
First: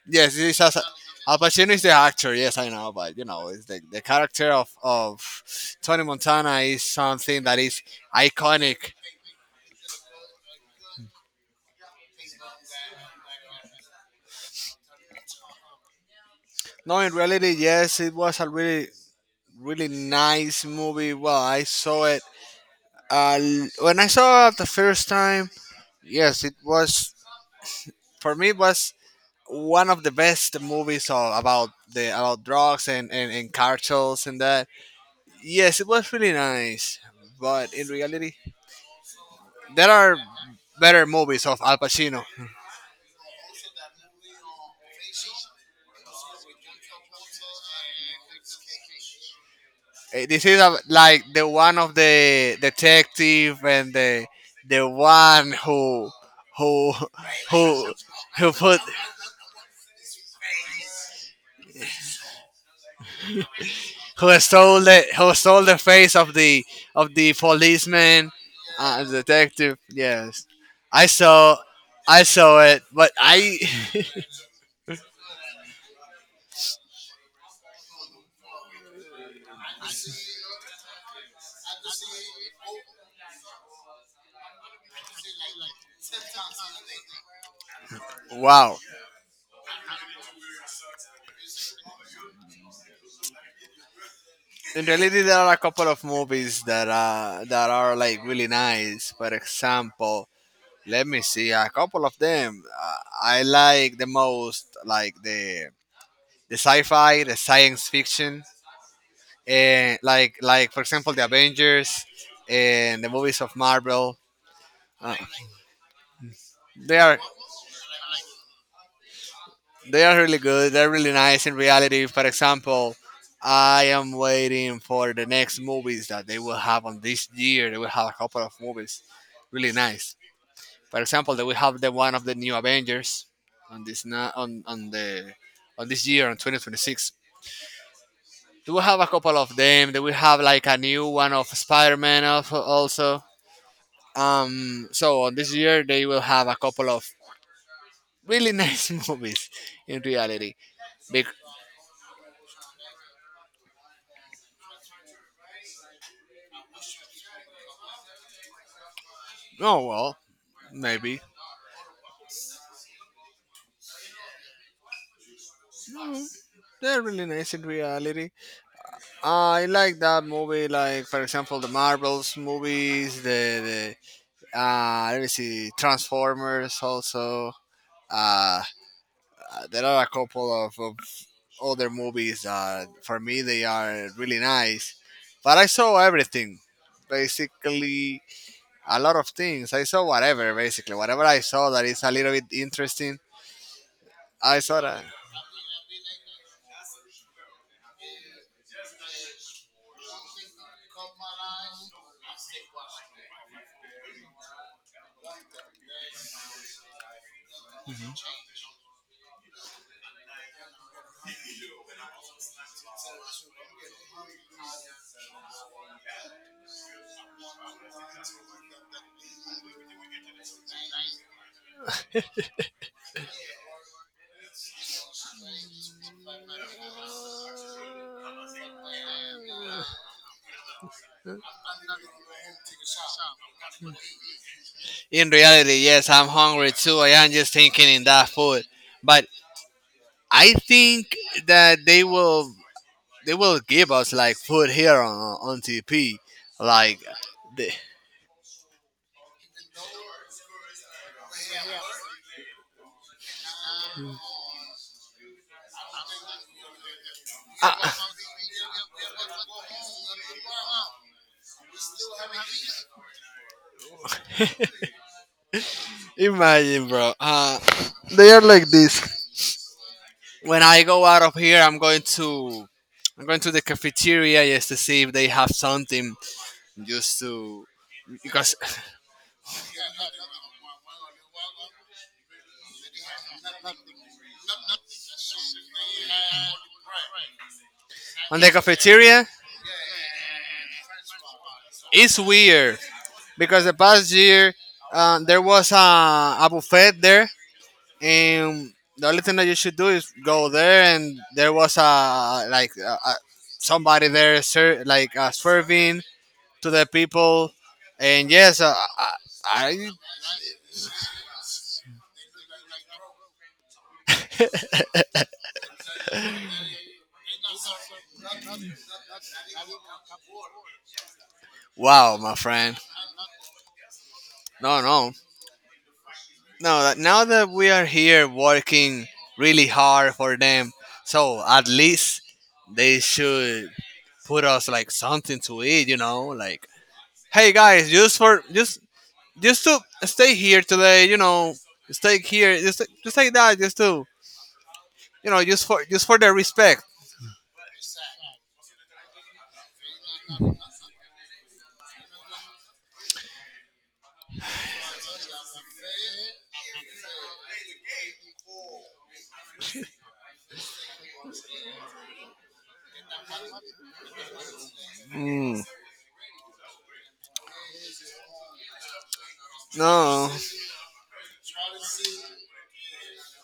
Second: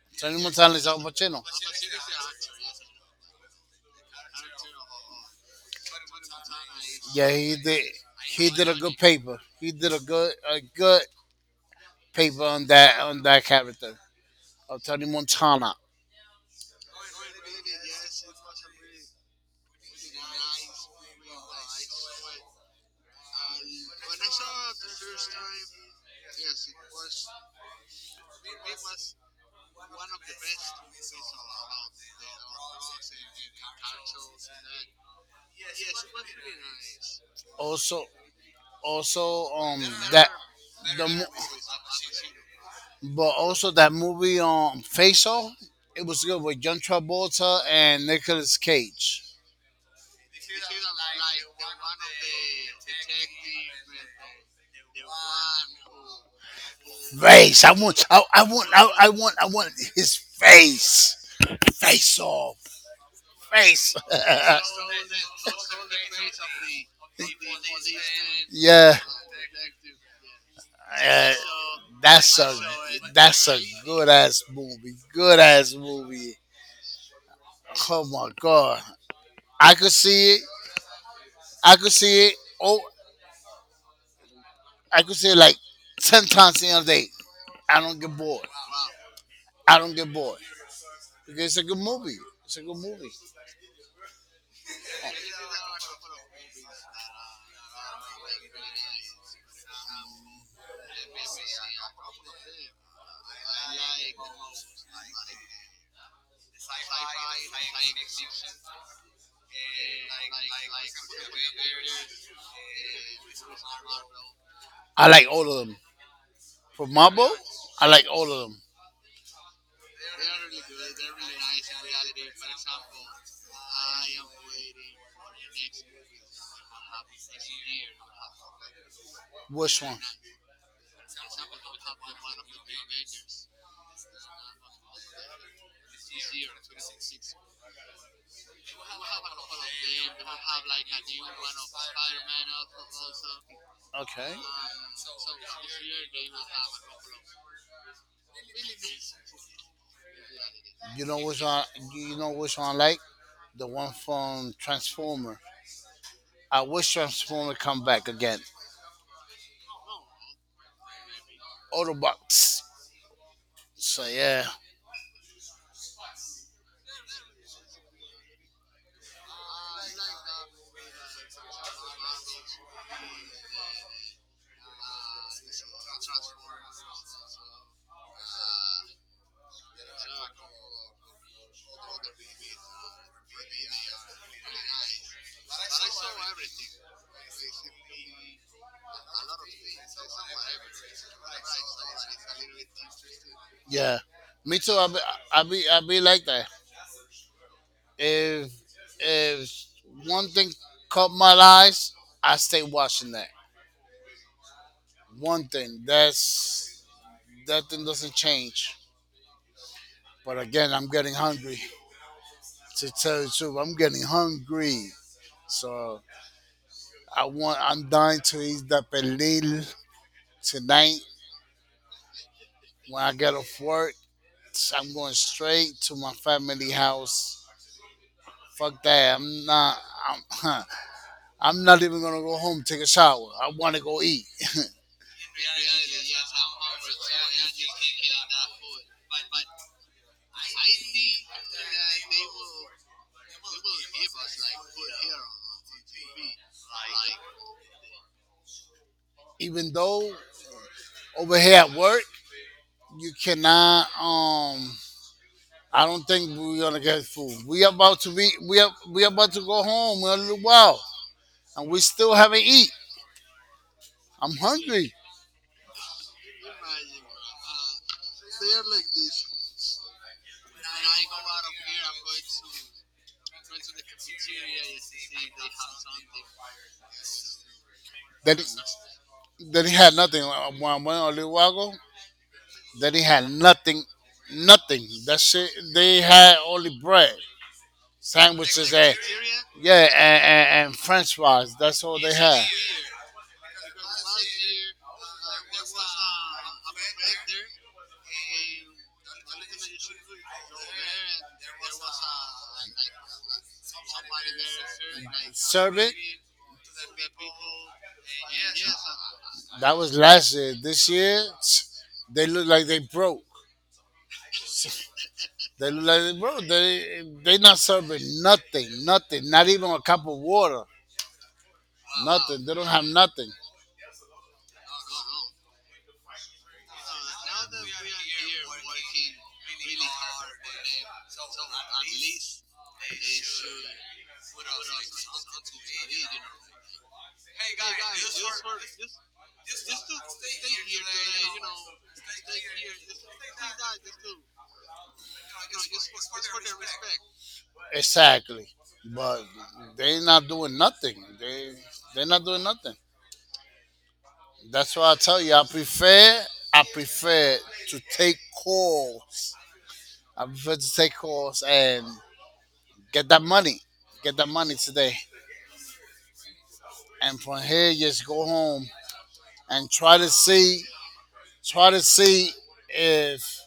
Speaker 2: yes,
Speaker 1: Tony
Speaker 2: it is
Speaker 1: Montana
Speaker 2: as.
Speaker 1: is Al
Speaker 2: Al
Speaker 1: Pacino.
Speaker 2: Pacino is the actor. Yes, I know, but it's the character of Tony Montana is
Speaker 1: Yeah,
Speaker 2: something
Speaker 1: he
Speaker 2: that is
Speaker 1: did. He did a
Speaker 2: iconic.
Speaker 1: good paper. He did a good paper on that character of Tony Montana.
Speaker 2: No, in reality, yes, it was a really, really nice movie. Well, I saw it when I saw it the first time. Yes, it was for me it was one of the best movies all about the about drugs and cartels and that. Yes, it was really nice, but in
Speaker 1: Also,
Speaker 2: reality,
Speaker 1: also,
Speaker 2: there are
Speaker 1: that
Speaker 2: better
Speaker 1: the mo-
Speaker 2: movies of Al Pacino.
Speaker 1: but also that movie Face Off. It was good with John Travolta and Nicolas Cage.
Speaker 2: This is a, like the one of the detective and the one who who
Speaker 1: Face. I
Speaker 2: who
Speaker 1: want. I want.
Speaker 2: put
Speaker 1: I want his face. Face off. Face.
Speaker 2: who stole the face of the policeman,
Speaker 1: Yeah.
Speaker 2: detective. Yes, I
Speaker 1: Uh,
Speaker 2: saw I
Speaker 1: that's a
Speaker 2: saw it, but
Speaker 1: that's
Speaker 2: I.
Speaker 1: a good ass movie. Good ass movie. Oh my god. I could see it. I could see it. Oh, I could see it like 10 times in a day. I don't get bored.
Speaker 2: Wow.
Speaker 1: I don't get bored because it's a good movie. It's a good movie.
Speaker 2: In reality, there are a couple of movies that that are like really nice. For example, let me see a couple of them. I like the most like the sci-fi, the science fiction, and like for example the Avengers and the movies of Marvel.
Speaker 1: I like all of them. For
Speaker 2: They are
Speaker 1: Marvel, I like all of them.
Speaker 2: they are really good. They're really nice in reality. For example, I am waiting for the next movies that they will have on this year. They will have a couple of movies, really
Speaker 1: Which one?
Speaker 2: nice. For example, that we have the one of the new Avengers on the on this year on 2026. Do we have a couple of them? Do we have like a new one of Spider-Man also?
Speaker 1: Okay.
Speaker 2: So on this year they will have a couple of really nice movies in reality.
Speaker 1: You know
Speaker 2: Big
Speaker 1: which one? You know which one I like? The one from Transformer. I wish Transformer come back again.
Speaker 2: oh well, maybe.
Speaker 1: Autobots. So yeah.
Speaker 2: Mm, they're really nice in reality. I like that movie, like for example the Marvels movies, the. Let me see. Transformers also. Uh, there are a couple of other movies that for me they are really nice. But I saw everything, basically a lot of things. I saw whatever, basically whatever I saw that is a little bit interesting.
Speaker 1: Yeah, me
Speaker 2: I
Speaker 1: too.
Speaker 2: saw that.
Speaker 1: I be like that. If if one thing caught my eyes, I stay watching that. One thing, that's, that thing doesn't change. But again, I'm getting hungry. To tell you the truth, I'm getting hungry. So I want. I'm dying to eat that pelil tonight. When I get off work, I'm going straight to my family house. Fuck that. I'm not. I'm. I'm not even gonna go home take a shower. I want to go eat.
Speaker 2: In reality, yes, I'm hungry too. I am just thinking in that food, but I think that they will give us like food here on TP. Like, the,
Speaker 1: Even though over here at work you cannot. I don't think we're gonna get food.
Speaker 2: Ah,
Speaker 1: We about to go home in a little while, and we still haven't eat. I'm hungry.
Speaker 2: imagine, bro. When I go out of here, I'm going to the cafeteria just to see if they have something, just to, because
Speaker 1: That he had nothing, when I went a little while ago. That he had nothing, nothing. That shit, they had only bread,
Speaker 2: on the
Speaker 1: sandwiches, and
Speaker 2: cafeteria
Speaker 1: yeah, and French fries. That's all they
Speaker 2: it's
Speaker 1: had.
Speaker 2: weird because the past year there was a buffet there and the only thing that you should do is go there, and there was a like somebody there like
Speaker 1: Sherbet.
Speaker 2: serving to the people. And yes,
Speaker 1: That
Speaker 2: I,
Speaker 1: was last year. This year, they look like they broke.
Speaker 2: I
Speaker 1: They look like they broke. They not serving nothing, nothing, not even a cup of water.
Speaker 2: wow, my
Speaker 1: Nothing. They don't
Speaker 2: friend.
Speaker 1: have nothing.
Speaker 2: No No that- now that we are here working really hard for them, so at least they should put us like something to eat, you know, like hey guys, just for just just to stay here today, you know, stay here, just like that, just to, you know, just for the respect.
Speaker 1: Exactly. But they not doing nothing. They not doing nothing. That's why I tell you I prefer to take calls. I prefer to take calls and get that money. Get that money today.
Speaker 2: Mm,
Speaker 1: And from here just go home and try to
Speaker 2: no,
Speaker 1: see try to see if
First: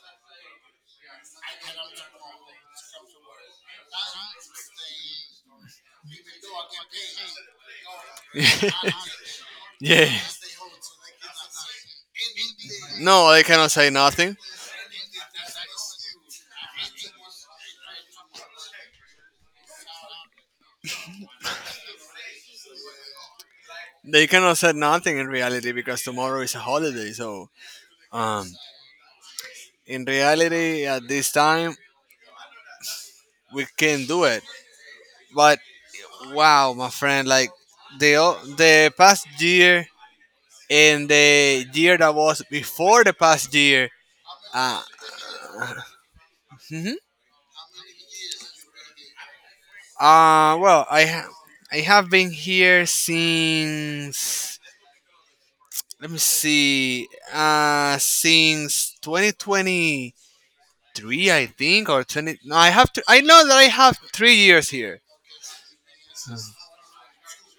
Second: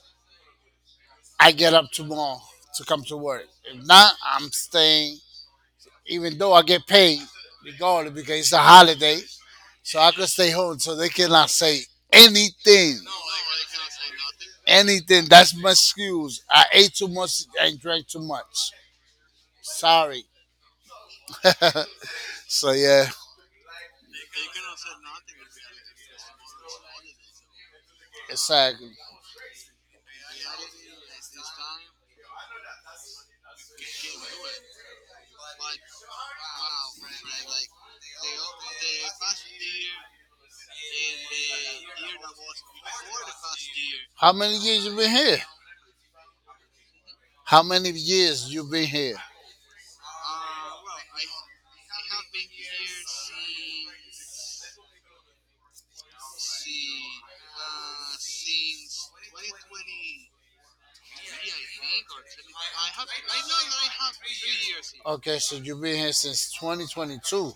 Speaker 1: I get up tomorrow to come to work. If not, I'm staying even though I get paid regardless because it's a holiday. So
Speaker 2: yeah,
Speaker 1: I could stay home, so they cannot say anything. No,
Speaker 2: no, they
Speaker 1: like, they
Speaker 2: cannot say
Speaker 1: cannot say
Speaker 2: nothing.
Speaker 1: nothing. Anything. That's my excuse. I ate too much and drank too much. Sorry. So yeah,
Speaker 2: They cannot say nothing in reality because tomorrow is a holiday. So, um,
Speaker 1: exactly.
Speaker 2: in reality at this time we can do it, but wow my friend, like the past year and the year that was before the past year,
Speaker 1: How many
Speaker 2: uh,
Speaker 1: years you been here?
Speaker 2: mhm.
Speaker 1: How many years you been here?
Speaker 2: Well I have been here since, let me see, since 2023 I think, or 20, no, I have to, I know that I have 3 years here.
Speaker 1: Okay, so you've been here since 2022.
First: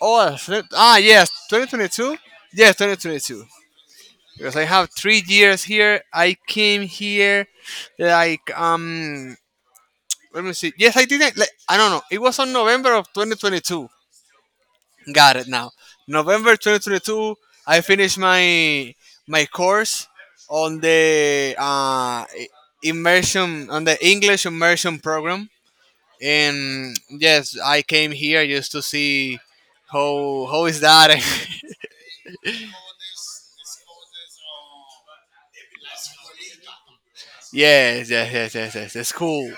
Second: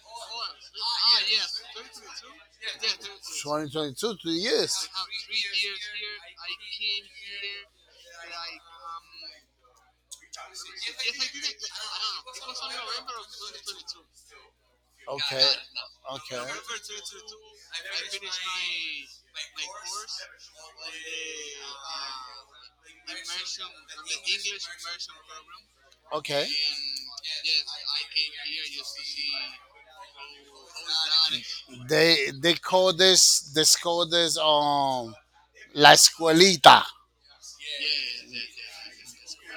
Speaker 2: Oh, ah
Speaker 1: Ah
Speaker 2: yes,
Speaker 1: yes,
Speaker 2: 2022,
Speaker 1: 2022. Yeah,
Speaker 2: yes
Speaker 1: 2022.
Speaker 2: 2022,
Speaker 1: 2022. three
Speaker 2: because I
Speaker 1: years.
Speaker 2: have
Speaker 1: I have
Speaker 2: three
Speaker 1: three
Speaker 2: years
Speaker 1: years
Speaker 2: here.
Speaker 1: here.
Speaker 2: I
Speaker 1: I
Speaker 2: came
Speaker 1: came
Speaker 2: here
Speaker 1: here.
Speaker 2: like let me see. Yes, I didn't. Like, I don't know. It was on November of 2022. Got
Speaker 1: Okay,
Speaker 2: it now.
Speaker 1: okay.
Speaker 2: November
Speaker 1: November twenty
Speaker 2: 2022.
Speaker 1: twenty-two.
Speaker 2: I finished my my course on the immersion, on the English immersion program.
Speaker 1: Okay.
Speaker 2: And yes, I came here just to see how is that.
Speaker 1: They call this la escuelita.
Speaker 2: Yes, yes, yes, yes, yes. It's cool.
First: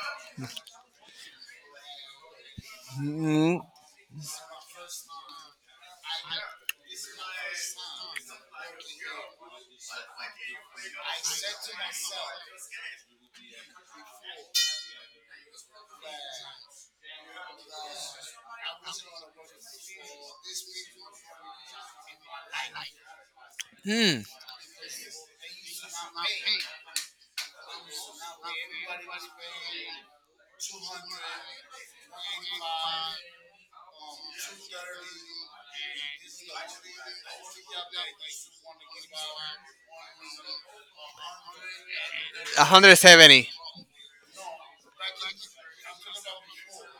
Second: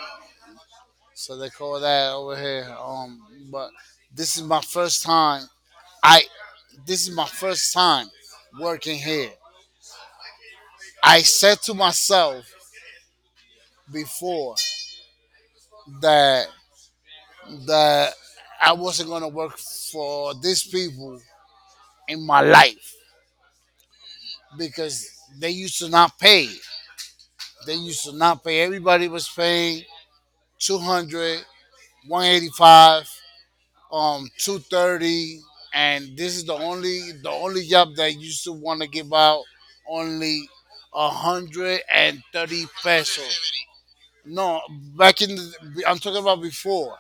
Speaker 1: So they call that over here.
Speaker 2: Mhm.
Speaker 1: But this is my first time. I This is my first time working here. I said to myself before that that I wasn't gonna work for these people in my life
Speaker 2: Hmm.
Speaker 1: because they used to not pay. They used to not pay. Everybody was paying 200, 185, 230. And this is the only job that used to want to give out only 130
Speaker 2: 170.
Speaker 1: pesos. No, I'm talking about before.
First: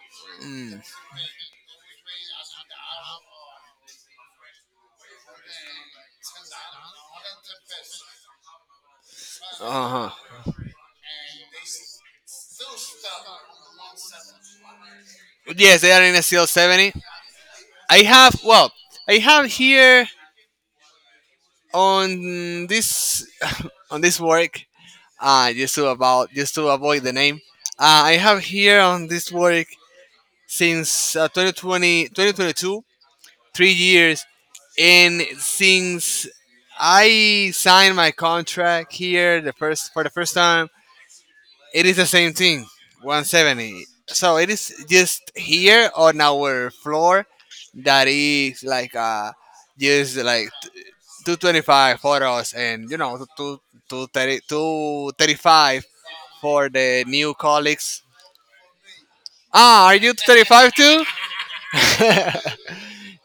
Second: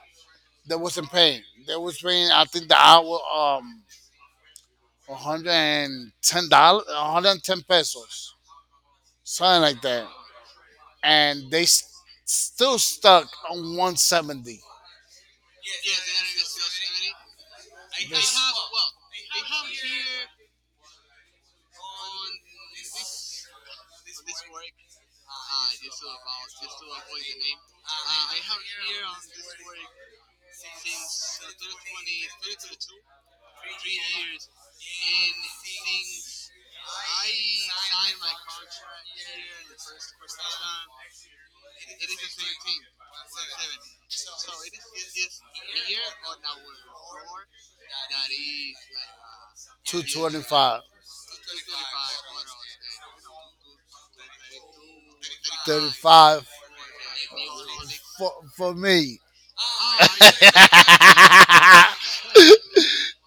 Speaker 1: They
Speaker 2: Mm.
Speaker 1: wasn't paying. They was paying, I think, the hour, um $110, 110 pesos. Something like that.
Speaker 2: Uh huh.
Speaker 1: And they still stuck on 170.
Speaker 2: Yes, they are in a CL 70. I
Speaker 1: This-
Speaker 2: have, well, I have here on this on this work. Just to about, just to avoid the name. I have here on this work since 2020, 3 years, and since I signed my contract here the first for the first time, it is the same thing, 170. So it is just here on our floor that is like just like
Speaker 1: 225,
Speaker 2: 225 for us, and you know, two thirty two thirty five for the new colleagues.
Speaker 1: for me.
Speaker 2: Ah, are you 235 too?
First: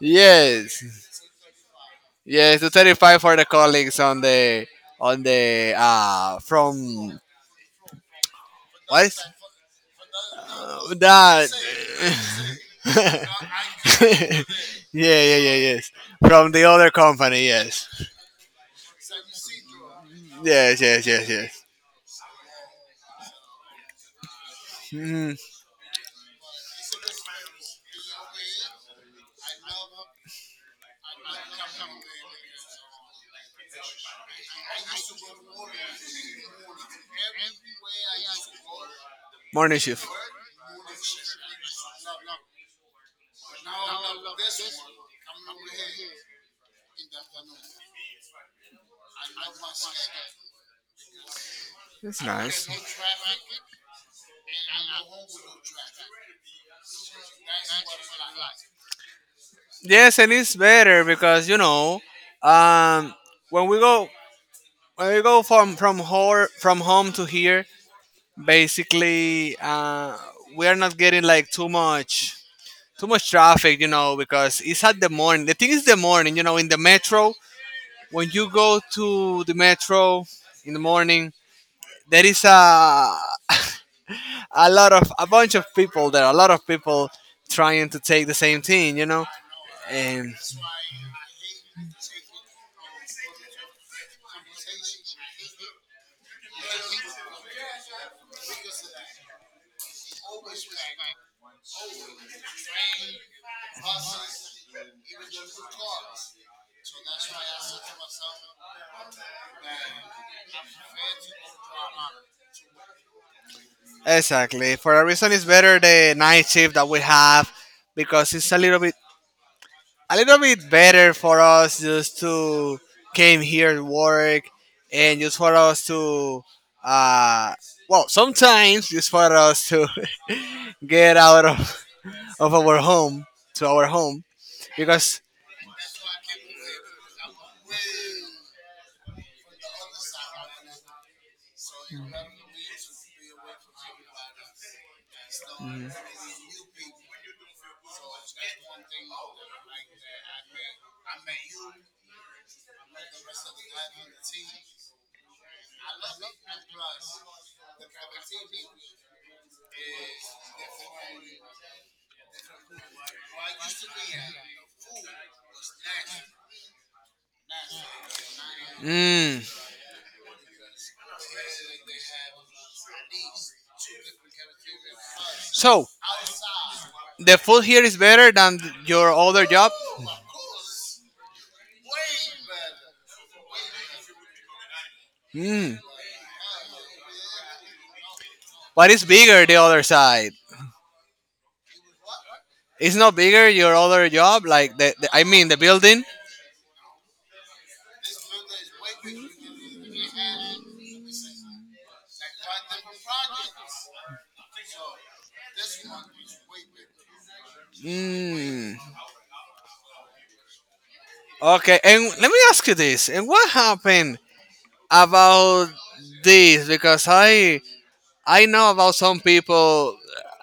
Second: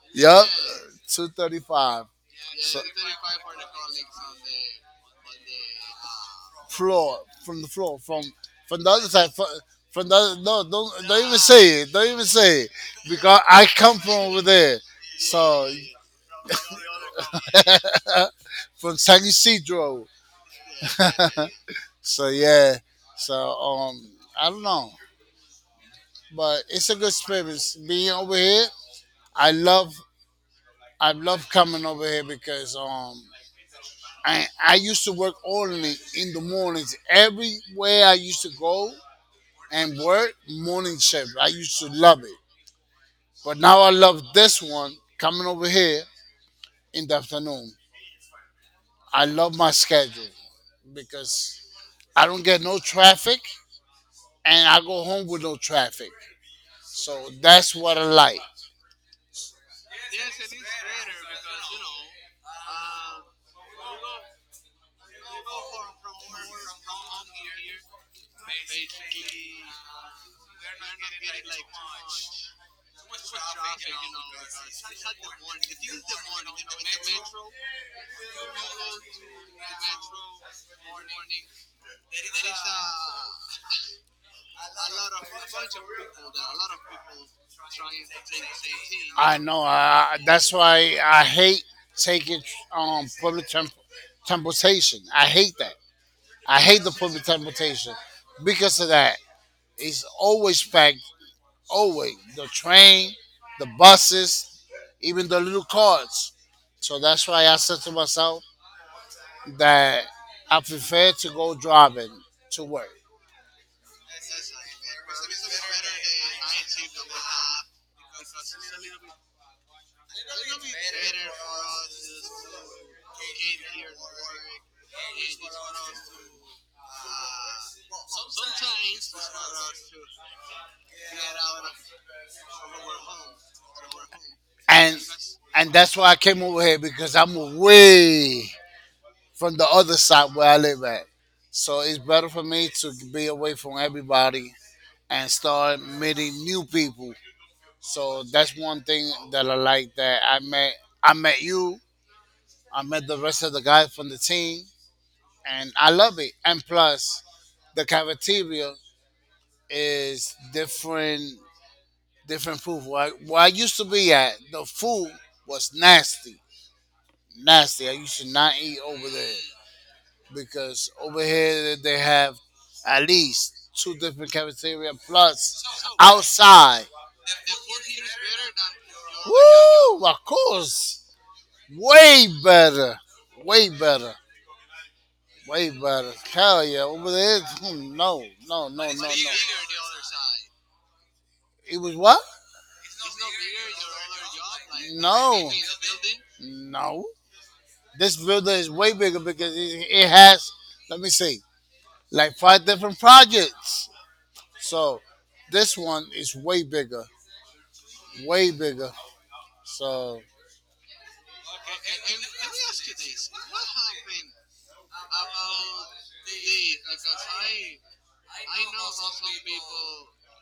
Speaker 1: Yeah, yep,
Speaker 2: Yes.
Speaker 1: 235.
Speaker 2: Yes, two
Speaker 1: So-
Speaker 2: thirty-five for the colleagues on the from,
Speaker 1: floor floor from the
Speaker 2: what
Speaker 1: other
Speaker 2: is
Speaker 1: side. From the other, no, don't even
Speaker 2: that?
Speaker 1: say it. Don't even say it, because I come from
Speaker 2: Yeah,
Speaker 1: over there.
Speaker 2: yeah,
Speaker 1: So
Speaker 2: yes. From the other company, yes,
Speaker 1: from San Isidro.
Speaker 2: yes, yes, yes, yes.
Speaker 1: So yeah, so, I don't know,
Speaker 2: Mhm.
Speaker 1: but it's a good experience being over here. I love I love coming over here because I used to work only in the mornings. Everywhere I used to go
Speaker 2: Morning
Speaker 1: and
Speaker 2: shift.
Speaker 1: work morning shift, I used to love it, but now I love this one coming over here in the afternoon. I love my schedule because
Speaker 2: It's
Speaker 1: I don't get
Speaker 2: nice.
Speaker 1: no traffic, and I go home with no traffic. So that's what I like.
Speaker 2: Yes, and it's better because you know, um, when we go, when we go from from home to here, basically, we are not getting like too much traffic, you know, because it's at the morning. The thing is, the morning, you know, in the metro, when you go to the metro in the morning, there is a a lot of, a bunch of people there, a lot of people trying to take the same thing, you know,
Speaker 1: I know.
Speaker 2: and
Speaker 1: That's why I hate taking public transportation. I hate that. I hate the public transportation because of that. It's always packed. Always the train, the buses, even the little cars. So that's why I said to myself that I prefer to go driving to work.
Speaker 2: exactly. For a reason, it's better the night shift that we have because it's a little bit, a little bit better for us just to came here to work and just for us to uh well, sometimes just for us to get out of our home to our home,
Speaker 1: And
Speaker 2: because
Speaker 1: and that's why I came over here because I'm away from the other side where I live at. So it's better for me to be away from everybody and start meeting new people. So that's one thing that I like, that I met you, I met the rest of the guys from the team, and I love it. And plus, the cafeteria is different, different food. Where I used to be at, the food was nasty, nasty. I used to not eat over there
Speaker 2: mm,
Speaker 1: because over here they have at least two different cafeteria plus
Speaker 2: so
Speaker 1: outside.
Speaker 2: the food here is better than your other job.
Speaker 1: Woo! Of course, way better, way better, way
Speaker 2: Hmm.
Speaker 1: better. Hell yeah, over there, no, no, no,
Speaker 2: What
Speaker 1: no,
Speaker 2: is
Speaker 1: no.
Speaker 2: bigger, the other side?
Speaker 1: It was what?
Speaker 2: It's not bigger your other job, like the I mean,
Speaker 1: No,
Speaker 2: the building.
Speaker 1: no. This building is way bigger because it has, let me see, like five different projects. So this one is way bigger, way
Speaker 2: Hmm.
Speaker 1: bigger. So,
Speaker 2: Okay, and let me ask you this: and what happened about this? Because I know about some people,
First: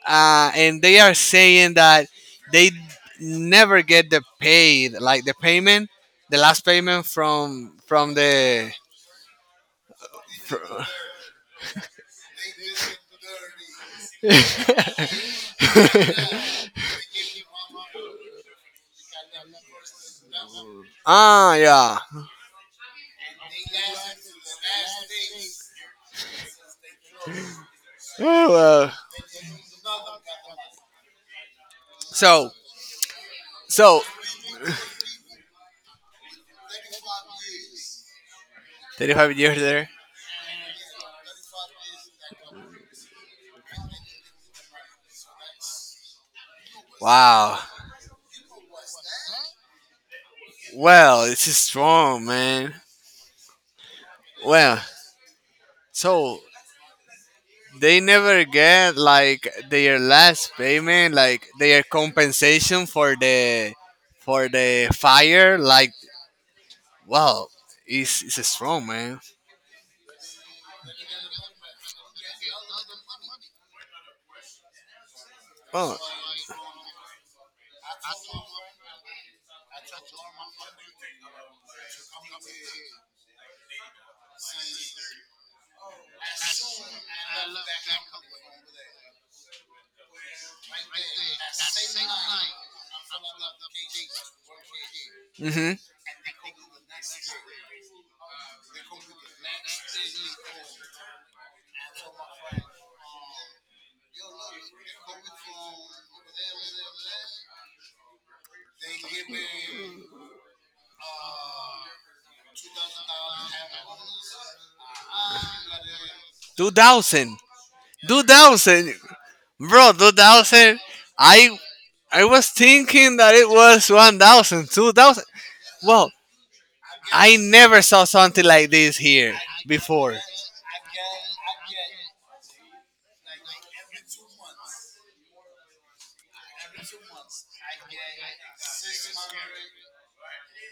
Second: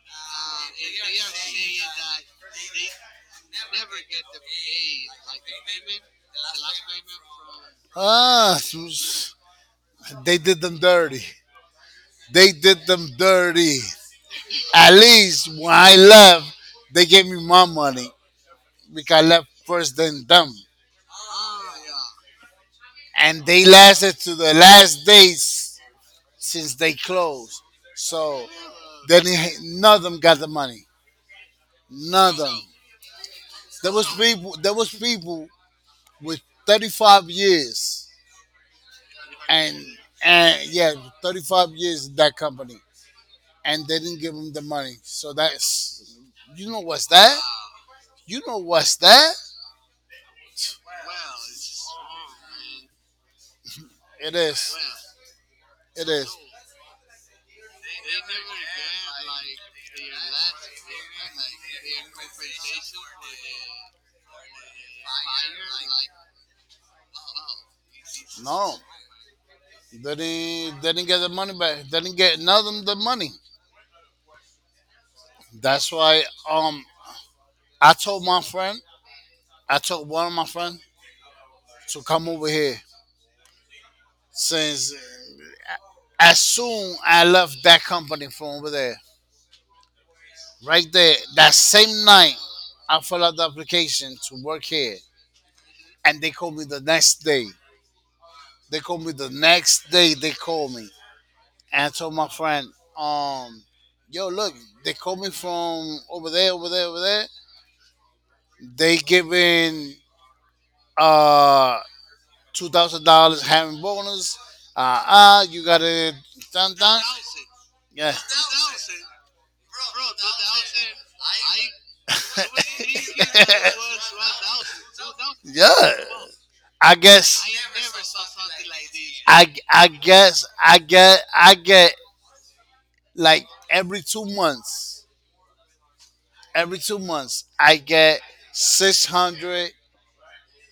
Speaker 2: and they are saying that they never get the paid, like the payment, the last payment from
Speaker 1: ah,
Speaker 2: the.
Speaker 1: they did them dirty. They did them dirty. At least when I left, they gave me my money because I left first than them,
Speaker 2: Ah, yeah.
Speaker 1: and they lasted to the last days since they closed. So
Speaker 2: Oh, wow.
Speaker 1: they didn't, ha- none of them got the money. None of
Speaker 2: So,
Speaker 1: them. There
Speaker 2: so,
Speaker 1: was people. There was people with 35 years,
Speaker 2: 35 years
Speaker 1: and
Speaker 2: there.
Speaker 1: and yeah, 35 years in that company, and they didn't give them the money. So that's you know what's that?
Speaker 2: Wow.
Speaker 1: You know what's that?
Speaker 2: Well, this is strong, man.
Speaker 1: It is.
Speaker 2: Well,
Speaker 1: It is.
Speaker 2: so they never get like their last payment, like their compensation for the fire. Like, wow, it's
Speaker 1: No,
Speaker 2: strong, man.
Speaker 1: they didn't. They didn't get the money back. They didn't get, none of them, the money. That's
Speaker 2: Well,
Speaker 1: why, um I told my friend I told one of my friends to come over here since as soon I left that company from over there, right there, that same night, I filled out the application to work here.
Speaker 2: mm-hmm.
Speaker 1: And they called me the next day. They called me the next day. They called me. And I told my friend, um, yo, look, they called me from over there, over there, over there. They giving uh $2,000 having bonus. You gotta
Speaker 2: two
Speaker 1: dun, dun. two
Speaker 2: thousand,
Speaker 1: thousand. Yeah.
Speaker 2: 2,000. Bro, 2000. I I
Speaker 1: It
Speaker 2: was
Speaker 1: was easy,
Speaker 2: thinking
Speaker 1: it
Speaker 2: that it was
Speaker 1: was
Speaker 2: one
Speaker 1: one
Speaker 2: thousand,
Speaker 1: thousand.
Speaker 2: two
Speaker 1: two
Speaker 2: thousand.
Speaker 1: thousand. Yeah.
Speaker 2: Well,
Speaker 1: I
Speaker 2: I
Speaker 1: guess I
Speaker 2: never
Speaker 1: never
Speaker 2: saw
Speaker 1: saw
Speaker 2: something
Speaker 1: it
Speaker 2: like
Speaker 1: like
Speaker 2: this
Speaker 1: this.
Speaker 2: here
Speaker 1: I
Speaker 2: before.
Speaker 1: guess I get like every 2 months. Every 2 months I get six hundred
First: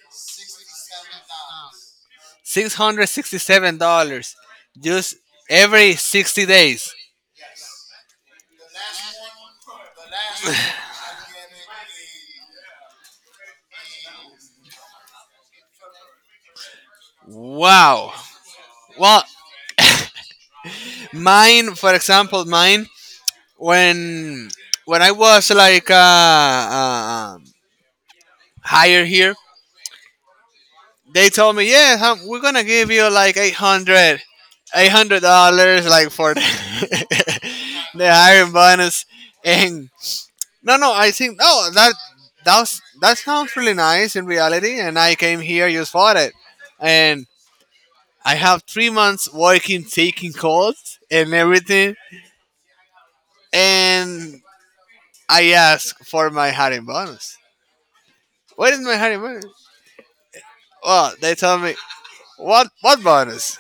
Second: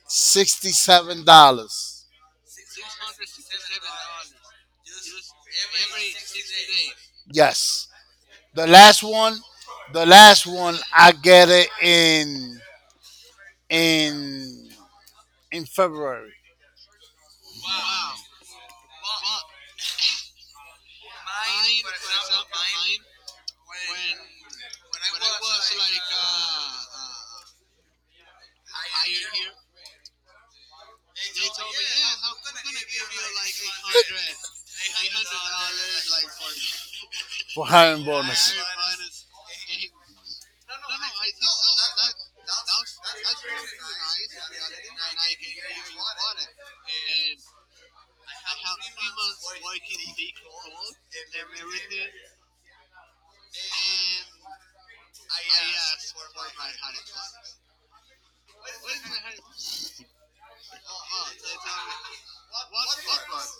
Speaker 1: sixty seven dollars.
Speaker 2: $667 just every 60 days.
Speaker 1: Yes. The last one the last one I get it in in February
Speaker 2: Wow. Well, mine, for example, mine when when I was like hired here, they told me, yeah, hum, we're gonna give you like 800, $800, like for the,
Speaker 1: for hiring
Speaker 2: the hiring
Speaker 1: bonus.
Speaker 2: bonus. And no, no, I think oh that, that was, that sounds really nice in reality. And I came here just for it, and I have 3 months working, taking calls and everything. And I asked for my hiring bonus. Where is my hiring bonus? Well, they told me what bonus?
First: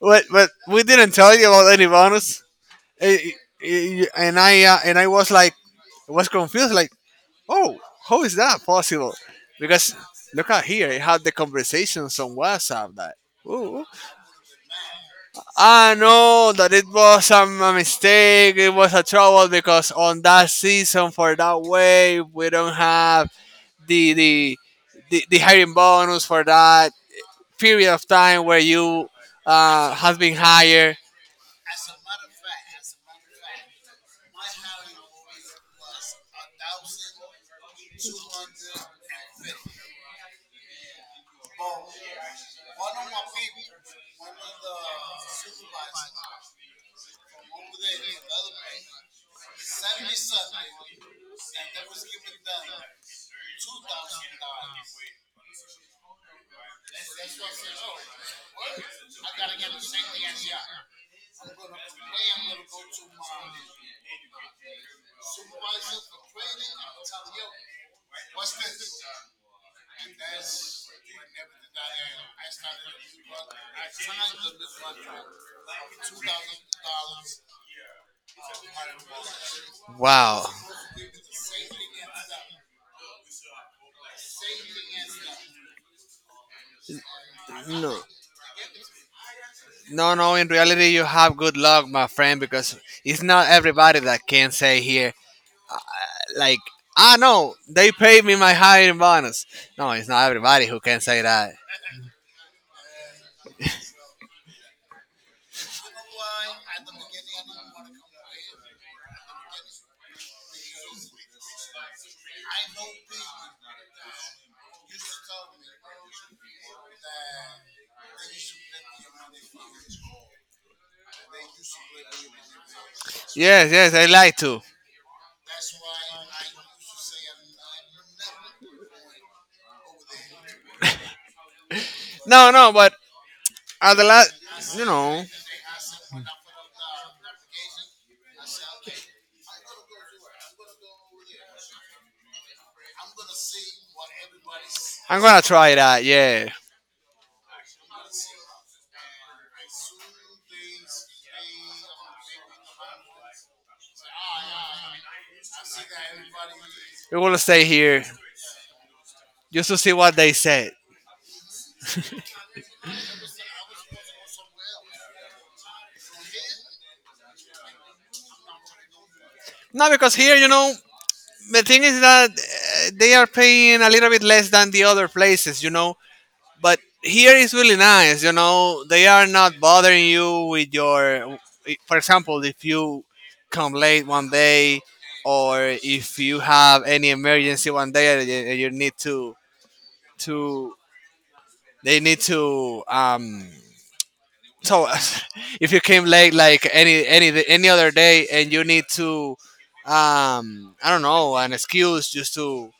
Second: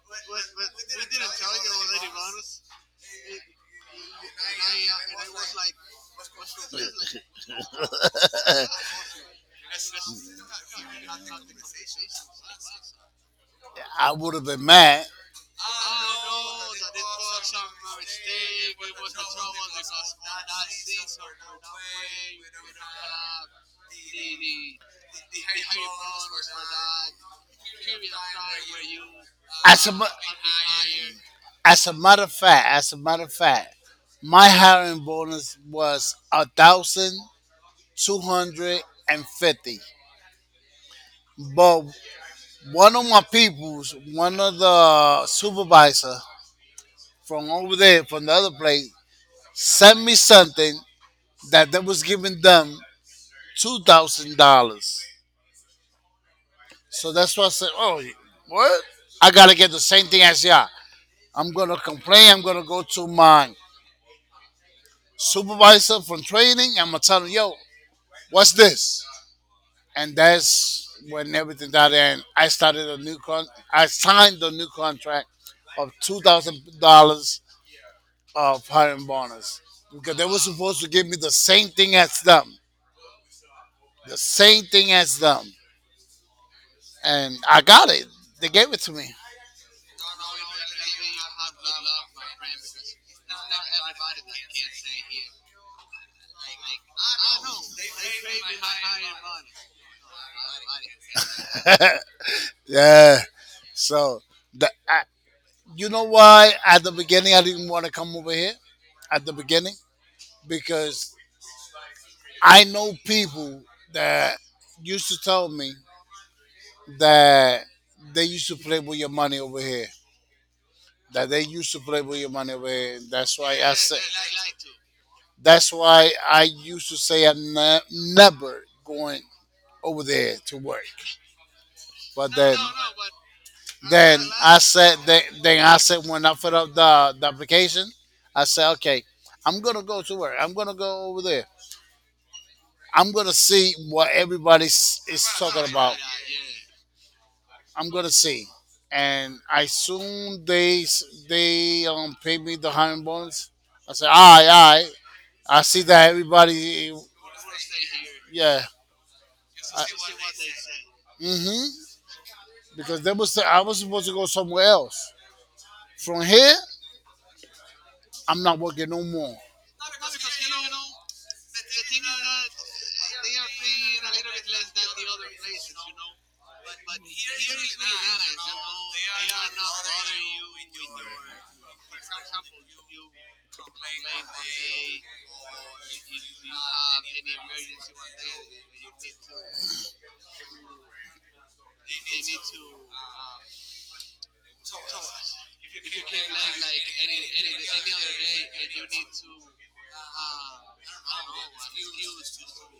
Speaker 2: But we didn't tell you about any bonus. Eh, and I was like, was confused. Like, oh, how is that possible? Because look at here, I had the conversations on WhatsApp that. Ooh.
Speaker 1: I would have been mad.
Speaker 2: I know that it was a mistake. It was a trouble because on that season for that wave we don't have the the the hiring bonus for that period of time where you
Speaker 1: As a, ma-
Speaker 2: has been hired.
Speaker 1: as a matter of fact, as a matter of fact, my hiring bonus was 1,250. But one of my peoples, one of the supervisor from over there, from the other place, sent me something that they was giving them $2,000. So that's why I said, oh, what? I gotta get the same thing as y'all. I'm gonna complain. I'm gonna go to my supervisor from training. I'm gonna tell him, yo, what's this? And that's when everything got in. I started a new con. I signed the new contract of $2,000 of hiring bonus because they were
Speaker 2: Wow,
Speaker 1: supposed to give me the same thing as them, the same thing as them, and I got
Speaker 2: no,
Speaker 1: it. They gave it to me.
Speaker 2: no, no. In reality, you have good luck, my friend, because it's not everybody that can say here like, ah, no, they paid me my hiring bonus. No, it's not everybody who can say that.
Speaker 1: Yeah. So the I, you know why? At the beginning, I didn't want to come over here. At the beginning, because I know people that used to tell me that they used to play with your money over here. That they used to play with your money over here. That's why
Speaker 2: Yes,
Speaker 1: I
Speaker 2: yes,
Speaker 1: said.
Speaker 2: I like to.
Speaker 1: That's why I used to say I'm never going over there to work. But
Speaker 2: No,
Speaker 1: then.
Speaker 2: no, but at the
Speaker 1: Then
Speaker 2: last,
Speaker 1: I
Speaker 2: you
Speaker 1: said, then,
Speaker 2: know,
Speaker 1: then I said, when I put up the application, I said, okay, I'm gonna go to work. I'm gonna go over there. I'm gonna see what everybody
Speaker 2: I'm
Speaker 1: is
Speaker 2: gonna
Speaker 1: talking
Speaker 2: try
Speaker 1: about.
Speaker 2: that. Yeah,
Speaker 1: I'm gonna see, and I soon they pay me the hundred bonus. I said, all right, all right. I see that everybody,
Speaker 2: we will stay here
Speaker 1: yeah.
Speaker 2: just to
Speaker 1: I,
Speaker 2: see what they said.
Speaker 1: hmm Because they was I was supposed to go somewhere else. From here, I'm not working no more.
Speaker 2: Not because here, you know, the thing is that they are paying a little bit less than the other places, you know. But here is really nice, you know. They are not bothering you with your, eh, for example, if you come late one day, or if you have any emergency one day, and you need to to they need to um. So if you came late like any other day, and you need to um, I don't know, an excuse just to...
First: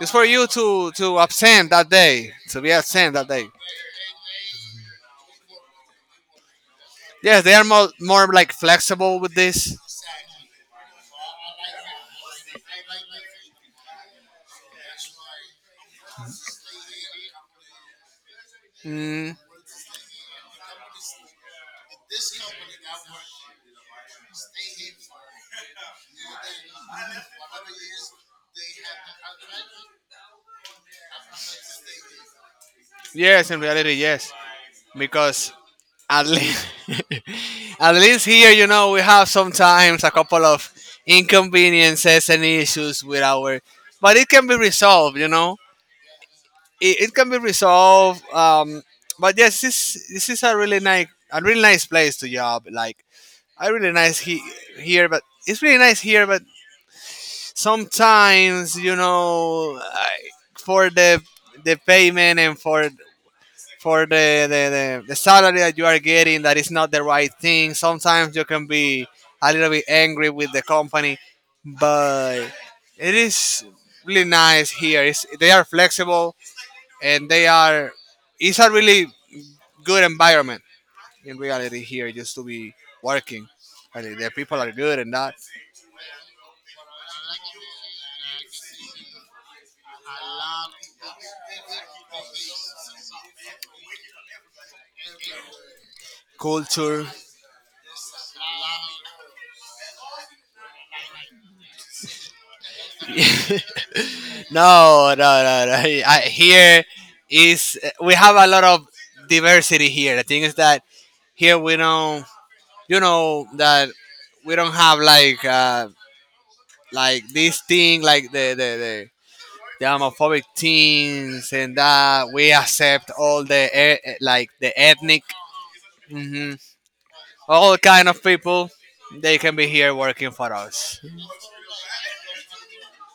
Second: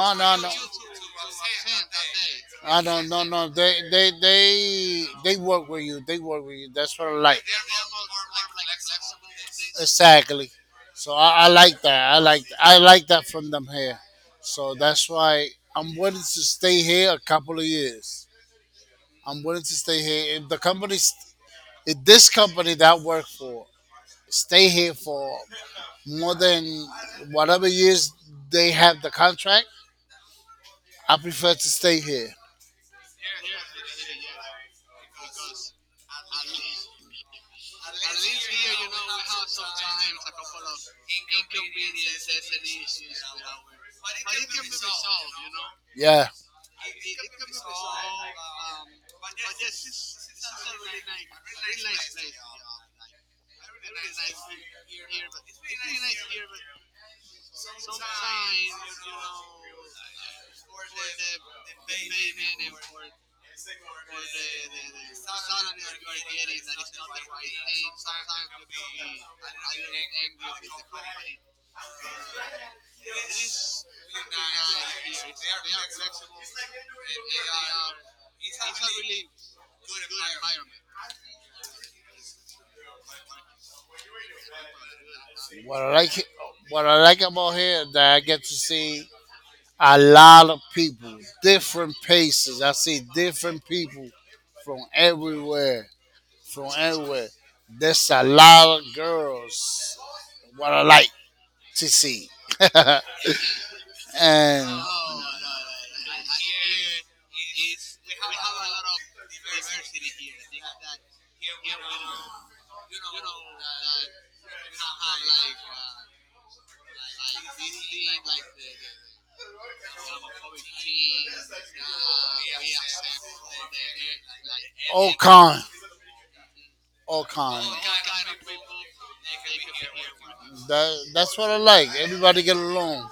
Speaker 2: It's for
Speaker 1: no,
Speaker 2: you
Speaker 1: no.
Speaker 2: to absent that day, to be
Speaker 1: I don't
Speaker 2: absent
Speaker 1: no,
Speaker 2: that day.
Speaker 1: No, they work with you. They work with you. That's what I like.
Speaker 2: Yes, they are more like flexible with this.
Speaker 1: Exactly. So I like that. I like that from them here. So that's why I'm willing to stay here a couple of years.
Speaker 2: Mm,
Speaker 1: I'm willing to stay here. If the company, if this company that I work for, stay here for more than whatever years they have the contract, I prefer to stay here.
Speaker 2: yes, in reality, yes, because at least at least here, you know, we have sometimes a couple of inconveniences and issues with our, but it can be resolved, you know.
Speaker 1: Yeah,
Speaker 2: It can be resolved. But yes, this is a really nice place to job. Like, I really nice he, here, but it's really nice here, but sometimes you know I, for the payment and for the, the salary that you are getting that is not the right thing. Sometimes you can be a little bit angry with the company, but it is really nice here. It's, they are flexible and they are, it's a really good environment in reality here, just to be working and the people are good and that
Speaker 1: what I like what I like about here is that I get to see a lot of people, different places. I see different people from everywhere, from
Speaker 2: culture.
Speaker 1: everywhere. There's a lot of girls. What I like to see,
Speaker 2: No. I, here is we have a
Speaker 1: and
Speaker 2: lot of diversity here. The thing is that here we don't, you know, that we don't have like this thing, like the homophobic things and that. We accept all the like the ethnic,
Speaker 1: Ocon.
Speaker 2: hmm,
Speaker 1: Ocon.
Speaker 2: all kind of people. They can be here working for
Speaker 1: That,
Speaker 2: us.
Speaker 1: that's what I like. Everybody get along.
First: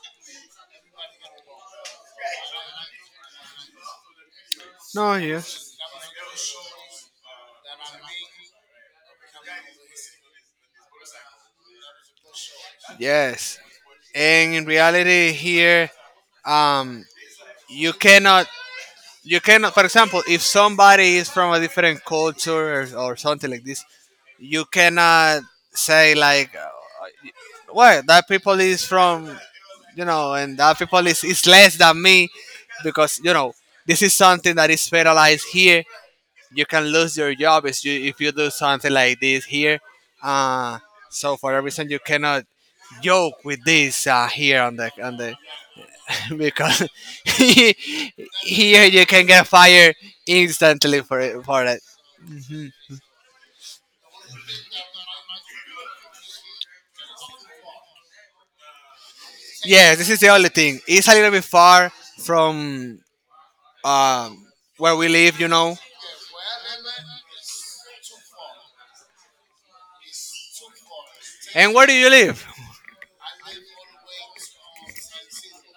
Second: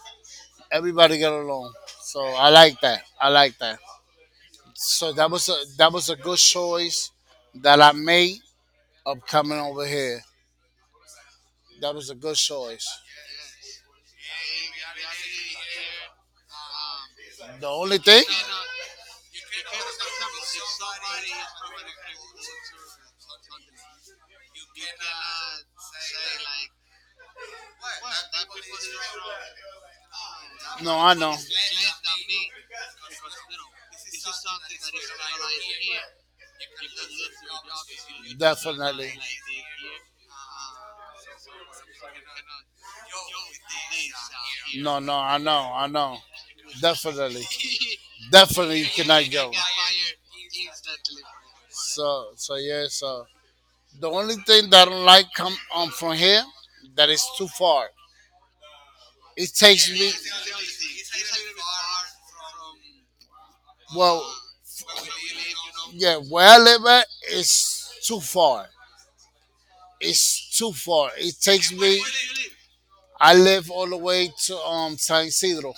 Speaker 1: Everybody get along. So I like that. I like that. So
Speaker 2: No,
Speaker 1: that was a
Speaker 2: yes,
Speaker 1: that was a good choice that I made of coming over here. That was a good choice.
Speaker 2: yes, and in reality here, um,
Speaker 1: The
Speaker 2: you
Speaker 1: only thing.
Speaker 2: cannot you cannot, for example, if somebody is from a different culture or something like this, you cannot say like what that people is from, you know, and that
Speaker 1: No,
Speaker 2: people
Speaker 1: I know.
Speaker 2: is less than me, because you know this is something that is federalized here. You can lose your job if if you do something
Speaker 1: Definitely.
Speaker 2: like this here. Uh, so for a reason you cannot joke with this here on the
Speaker 1: No, no, I know, I know.
Speaker 2: because
Speaker 1: Definitely.
Speaker 2: he,
Speaker 1: Definitely
Speaker 2: here
Speaker 1: you
Speaker 2: you can
Speaker 1: cannot
Speaker 2: get
Speaker 1: go.
Speaker 2: fired instantly for for it.
Speaker 1: So, yeah, so the only thing that I don't like come from here that is too far. It takes
Speaker 2: Yeah, this
Speaker 1: me.
Speaker 2: is the only thing. It's a little bit far from
Speaker 1: Well,
Speaker 2: um, where we live, you know.
Speaker 1: yeah, where I live at is too far. It's too far. It takes
Speaker 2: And where do
Speaker 1: me.
Speaker 2: you live?
Speaker 1: I live all the way to San Isidro.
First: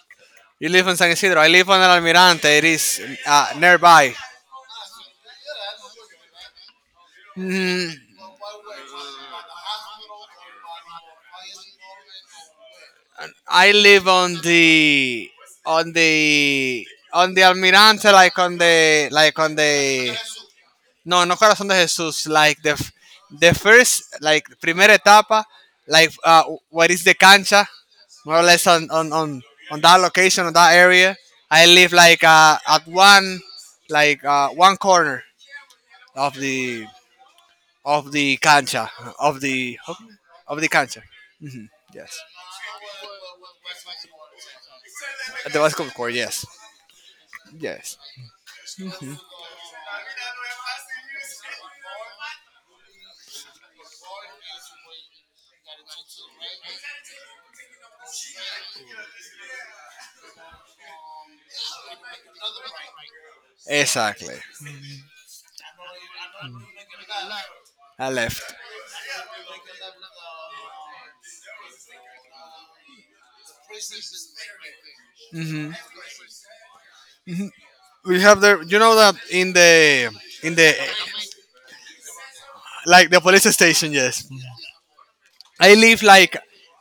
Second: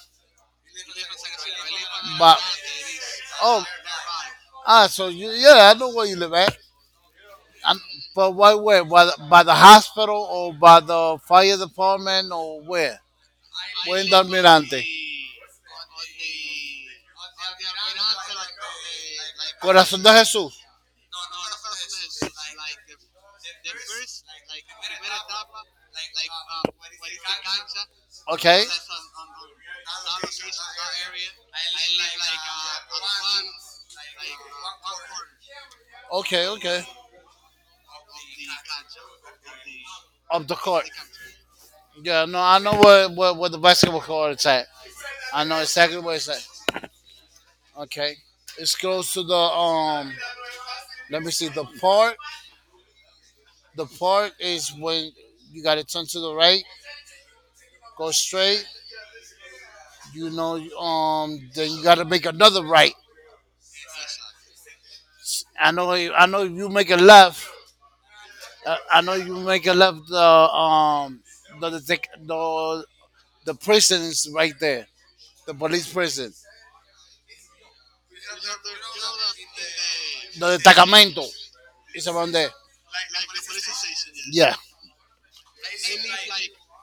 Speaker 2: You live in San Isidro. I live on El
Speaker 1: But
Speaker 2: Almirante. It is
Speaker 1: oh,
Speaker 2: nearby.
Speaker 1: so you, yeah, I know where you live at. I
Speaker 2: Mm,
Speaker 1: But why? Where? By the hospital or by the fire department or where?
Speaker 2: I
Speaker 1: Where in
Speaker 2: live
Speaker 1: the
Speaker 2: on
Speaker 1: Almirante?
Speaker 2: the on the on the Almirante, like on the
Speaker 1: Corazón de Jesús.
Speaker 2: No, no Corazón de Jesús. Like the first, like primera etapa, like what is the cancha, more or
Speaker 1: Okay.
Speaker 2: less on on, on that location, on that area. I live like at one, like one corner of
Speaker 1: Okay. Okay.
Speaker 2: the of the cancha of the
Speaker 1: Of the
Speaker 2: of the
Speaker 1: court.
Speaker 2: cancha. Hmm. Yes,
Speaker 1: Yeah. No, I know where the basketball court is at. I
Speaker 2: at
Speaker 1: know
Speaker 2: the basketball
Speaker 1: exactly
Speaker 2: court.
Speaker 1: where it's
Speaker 2: Yes,
Speaker 1: at.
Speaker 2: yes,
Speaker 1: Okay. It's close to the Let me see the park. The park is when you gotta turn to the right, go straight. You know, then you gotta make another right.
Speaker 2: exactly.
Speaker 1: I know. I know. If you make a left,
Speaker 2: I left.
Speaker 1: I know you make a left. The the the, the the prison is right there. The
Speaker 2: Hmm.
Speaker 1: police prison.
Speaker 2: We have the, you know, that in the in
Speaker 1: The
Speaker 2: the
Speaker 1: destacamento is around there.
Speaker 2: like the police station, yes.
Speaker 1: Yeah,
Speaker 2: I live like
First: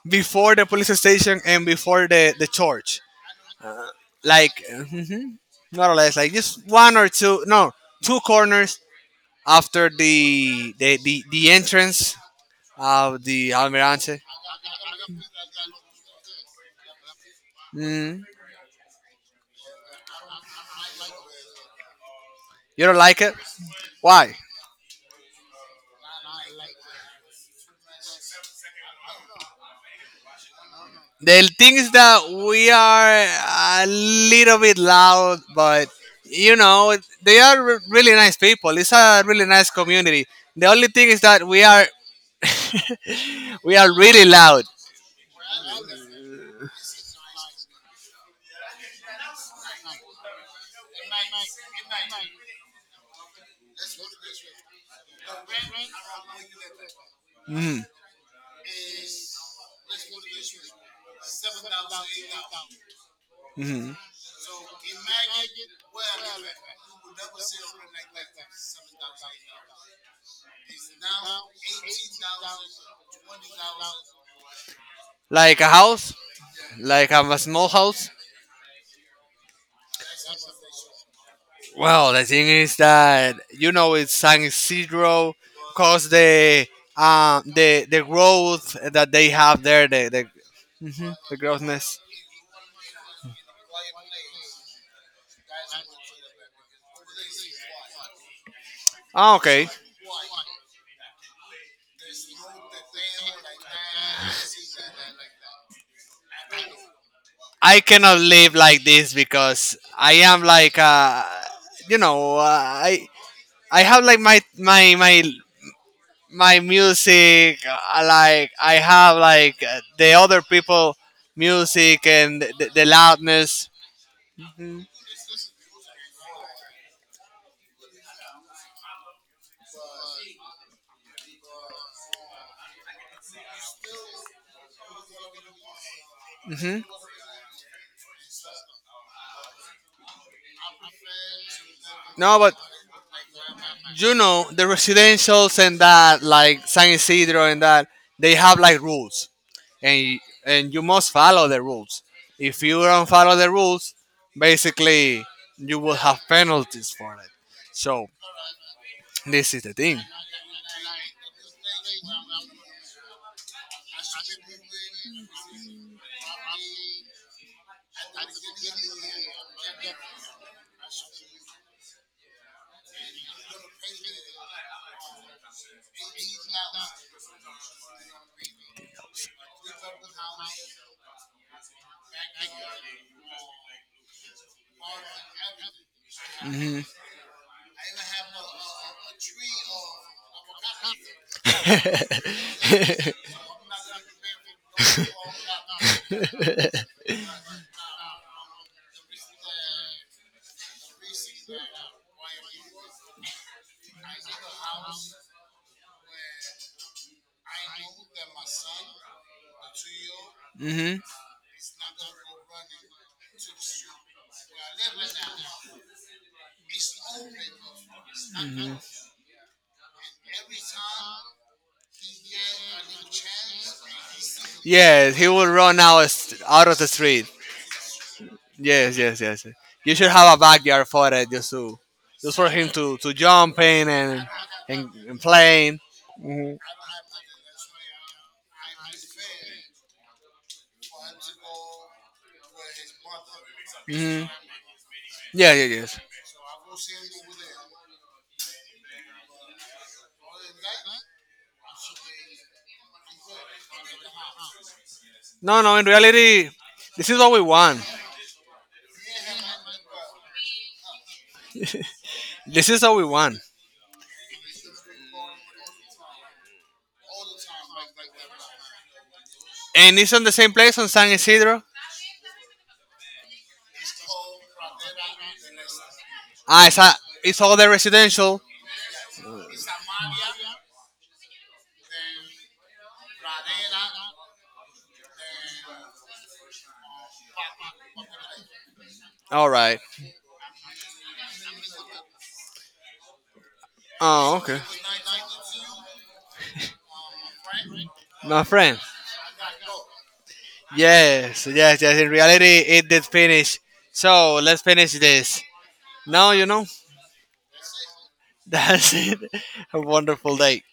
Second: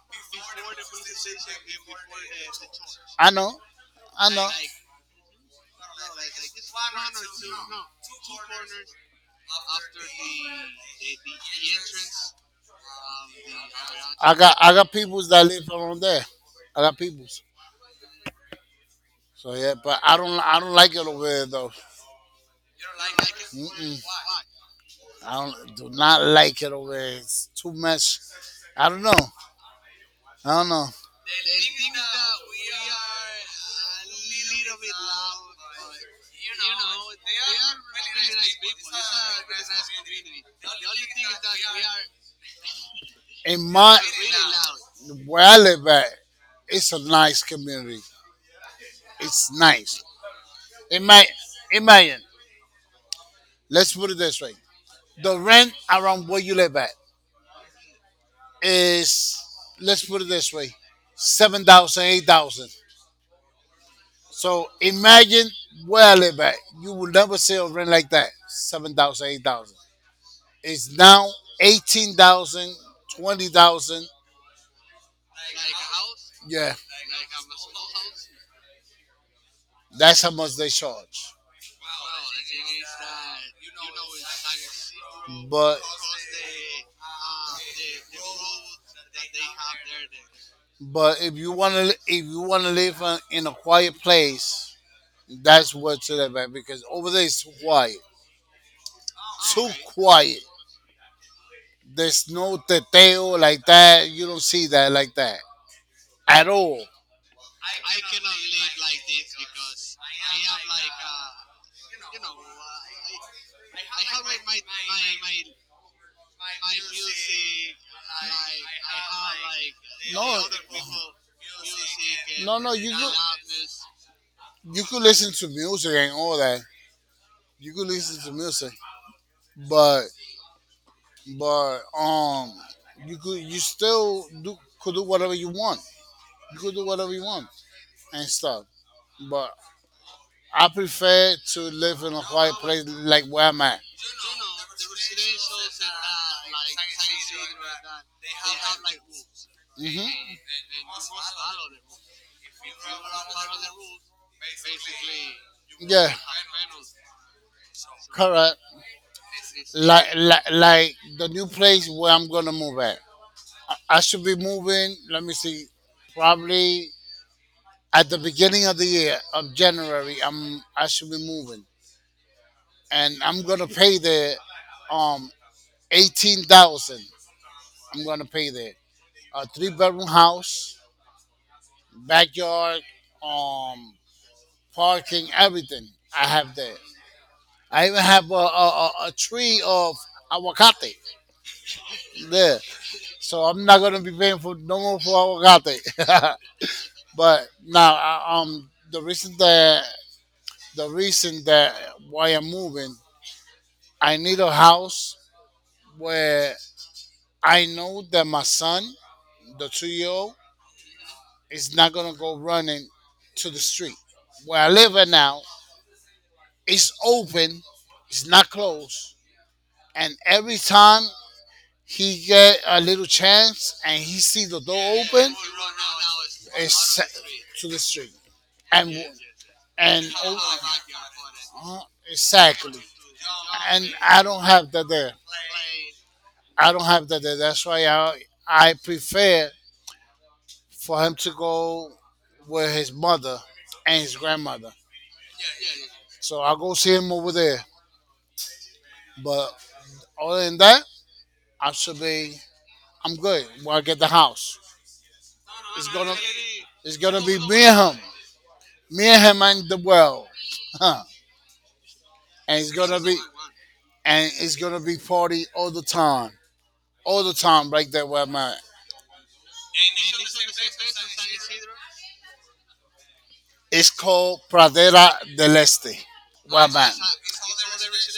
Speaker 2: before the police station and before the church,
Speaker 1: I know. I know.
Speaker 2: like mhm, more or less like just one or two no two corners after the entrance of the almirante.
Speaker 1: I got peoples that live around there. I got peoples.
Speaker 2: Mm,
Speaker 1: So yeah, but I don't like it over there though.
Speaker 2: you don't like it,
Speaker 1: Mm-mm.
Speaker 2: why?
Speaker 1: I don't do not like it over there. It's too much. I don't know. I don't know.
Speaker 2: The thing is that we are a little bit loud, but you know they are really nice people. It's a really nice community. The only thing is that we are
Speaker 1: In
Speaker 2: we are
Speaker 1: my
Speaker 2: really loud.
Speaker 1: Where I live at, it's a nice community. It's nice. Imagine, imagine. Let's put it this way: the rent around where you live at
Speaker 2: Mhm,
Speaker 1: is, let's put it this way, 7,000, 8,000.
Speaker 2: mhm.
Speaker 1: So imagine where I live at. You will never see a rent like that, 7,000, 8,000. It's now 18,000, 20,000.
Speaker 2: Like a house,
Speaker 1: Yeah,
Speaker 2: like a small house.
Speaker 1: that's how much they charge.
Speaker 2: Well, the thing is that you know it's San Isidro,
Speaker 1: But
Speaker 2: cause the um, growth that they have there, the, hmm,
Speaker 1: but
Speaker 2: the
Speaker 1: if you want to
Speaker 2: grossness.
Speaker 1: if you want to live in a quiet place, that's what you live at because over there it's too quiet,
Speaker 2: Ah, okay,
Speaker 1: too quiet. There's no teteo like that. You don't see that like that at all.
Speaker 2: I cannot live like this because I am like uh, you know I have like my music like I have like the other
Speaker 1: No,
Speaker 2: people music and
Speaker 1: no, no.
Speaker 2: the
Speaker 1: You could
Speaker 2: loudness. Hmm.
Speaker 1: you could listen to music and all that. You could listen to music, but but um, you could you still do could do whatever you want. You could do whatever you want and stuff. But I prefer to live in a
Speaker 2: No, but
Speaker 1: quiet place like where I'm at.
Speaker 2: you know the residentials and that, like San Isidro and that, they have like rules,
Speaker 1: Hmm
Speaker 2: and you must follow the rules. If
Speaker 1: If
Speaker 2: you don't follow the rules, basically you will
Speaker 1: Yeah,
Speaker 2: have penalties for it. So
Speaker 1: correct.
Speaker 2: this is the thing.
Speaker 1: Like the new place where I'm gonna move at. I should be moving. Let me see, probably at the beginning of the year of January. I should be moving, and I'm gonna pay there, um, 18,000. I'm gonna pay there. A three-bedroom house, backyard, um, parking, everything I
Speaker 2: Hmm,
Speaker 1: have there.
Speaker 2: hmm.
Speaker 1: I even have a tree of aguacate there. So I'm not gonna be paying for no more for aguacate. But now, the reason that why I'm moving, I need a house where I know that my son, the 2-year old, is not gonna go running to the street. Where I live at now, it's open, it's not closed, and every time he get a little chance and he see the door
Speaker 2: Yes, he
Speaker 1: open,
Speaker 2: will run out of out
Speaker 1: it's
Speaker 2: of the
Speaker 1: set
Speaker 2: street.
Speaker 1: to the street. And
Speaker 2: Yes, yes, yes. You
Speaker 1: and
Speaker 2: should have a backyard for it, just to
Speaker 1: Uh,
Speaker 2: just for him
Speaker 1: exactly.
Speaker 2: to jump in
Speaker 1: And I don't have that there.
Speaker 2: and playing. Hmm,
Speaker 1: I don't have that there. That's why I prefer for him to go with his mother and his
Speaker 2: hmm.
Speaker 1: grandmother.
Speaker 2: Yeah, yeah, yes.
Speaker 1: So I'll go see him over there. But other than that, I should be I'm good. When I get the house,
Speaker 2: No, no. In
Speaker 1: it's gonna
Speaker 2: reality,
Speaker 1: it's
Speaker 2: this is
Speaker 1: gonna
Speaker 2: what
Speaker 1: be
Speaker 2: we want.
Speaker 1: me and him and the world, huh? And
Speaker 2: This
Speaker 1: it's
Speaker 2: is what
Speaker 1: gonna
Speaker 2: we
Speaker 1: be
Speaker 2: want.
Speaker 1: and it's gonna be party all the time. All the time right there where I'm at.
Speaker 2: And it's on the same place on San Isidro.
Speaker 1: It's called Pradera del Este, where
Speaker 2: Ah,
Speaker 1: I'm
Speaker 2: it's, a,
Speaker 1: at.
Speaker 2: it's all the residential. All right. Oh, okay. My friend. Yes, yes, yes. In reality, it did finish. So let's finish this. Now you know. That's it. Have a wonderful day.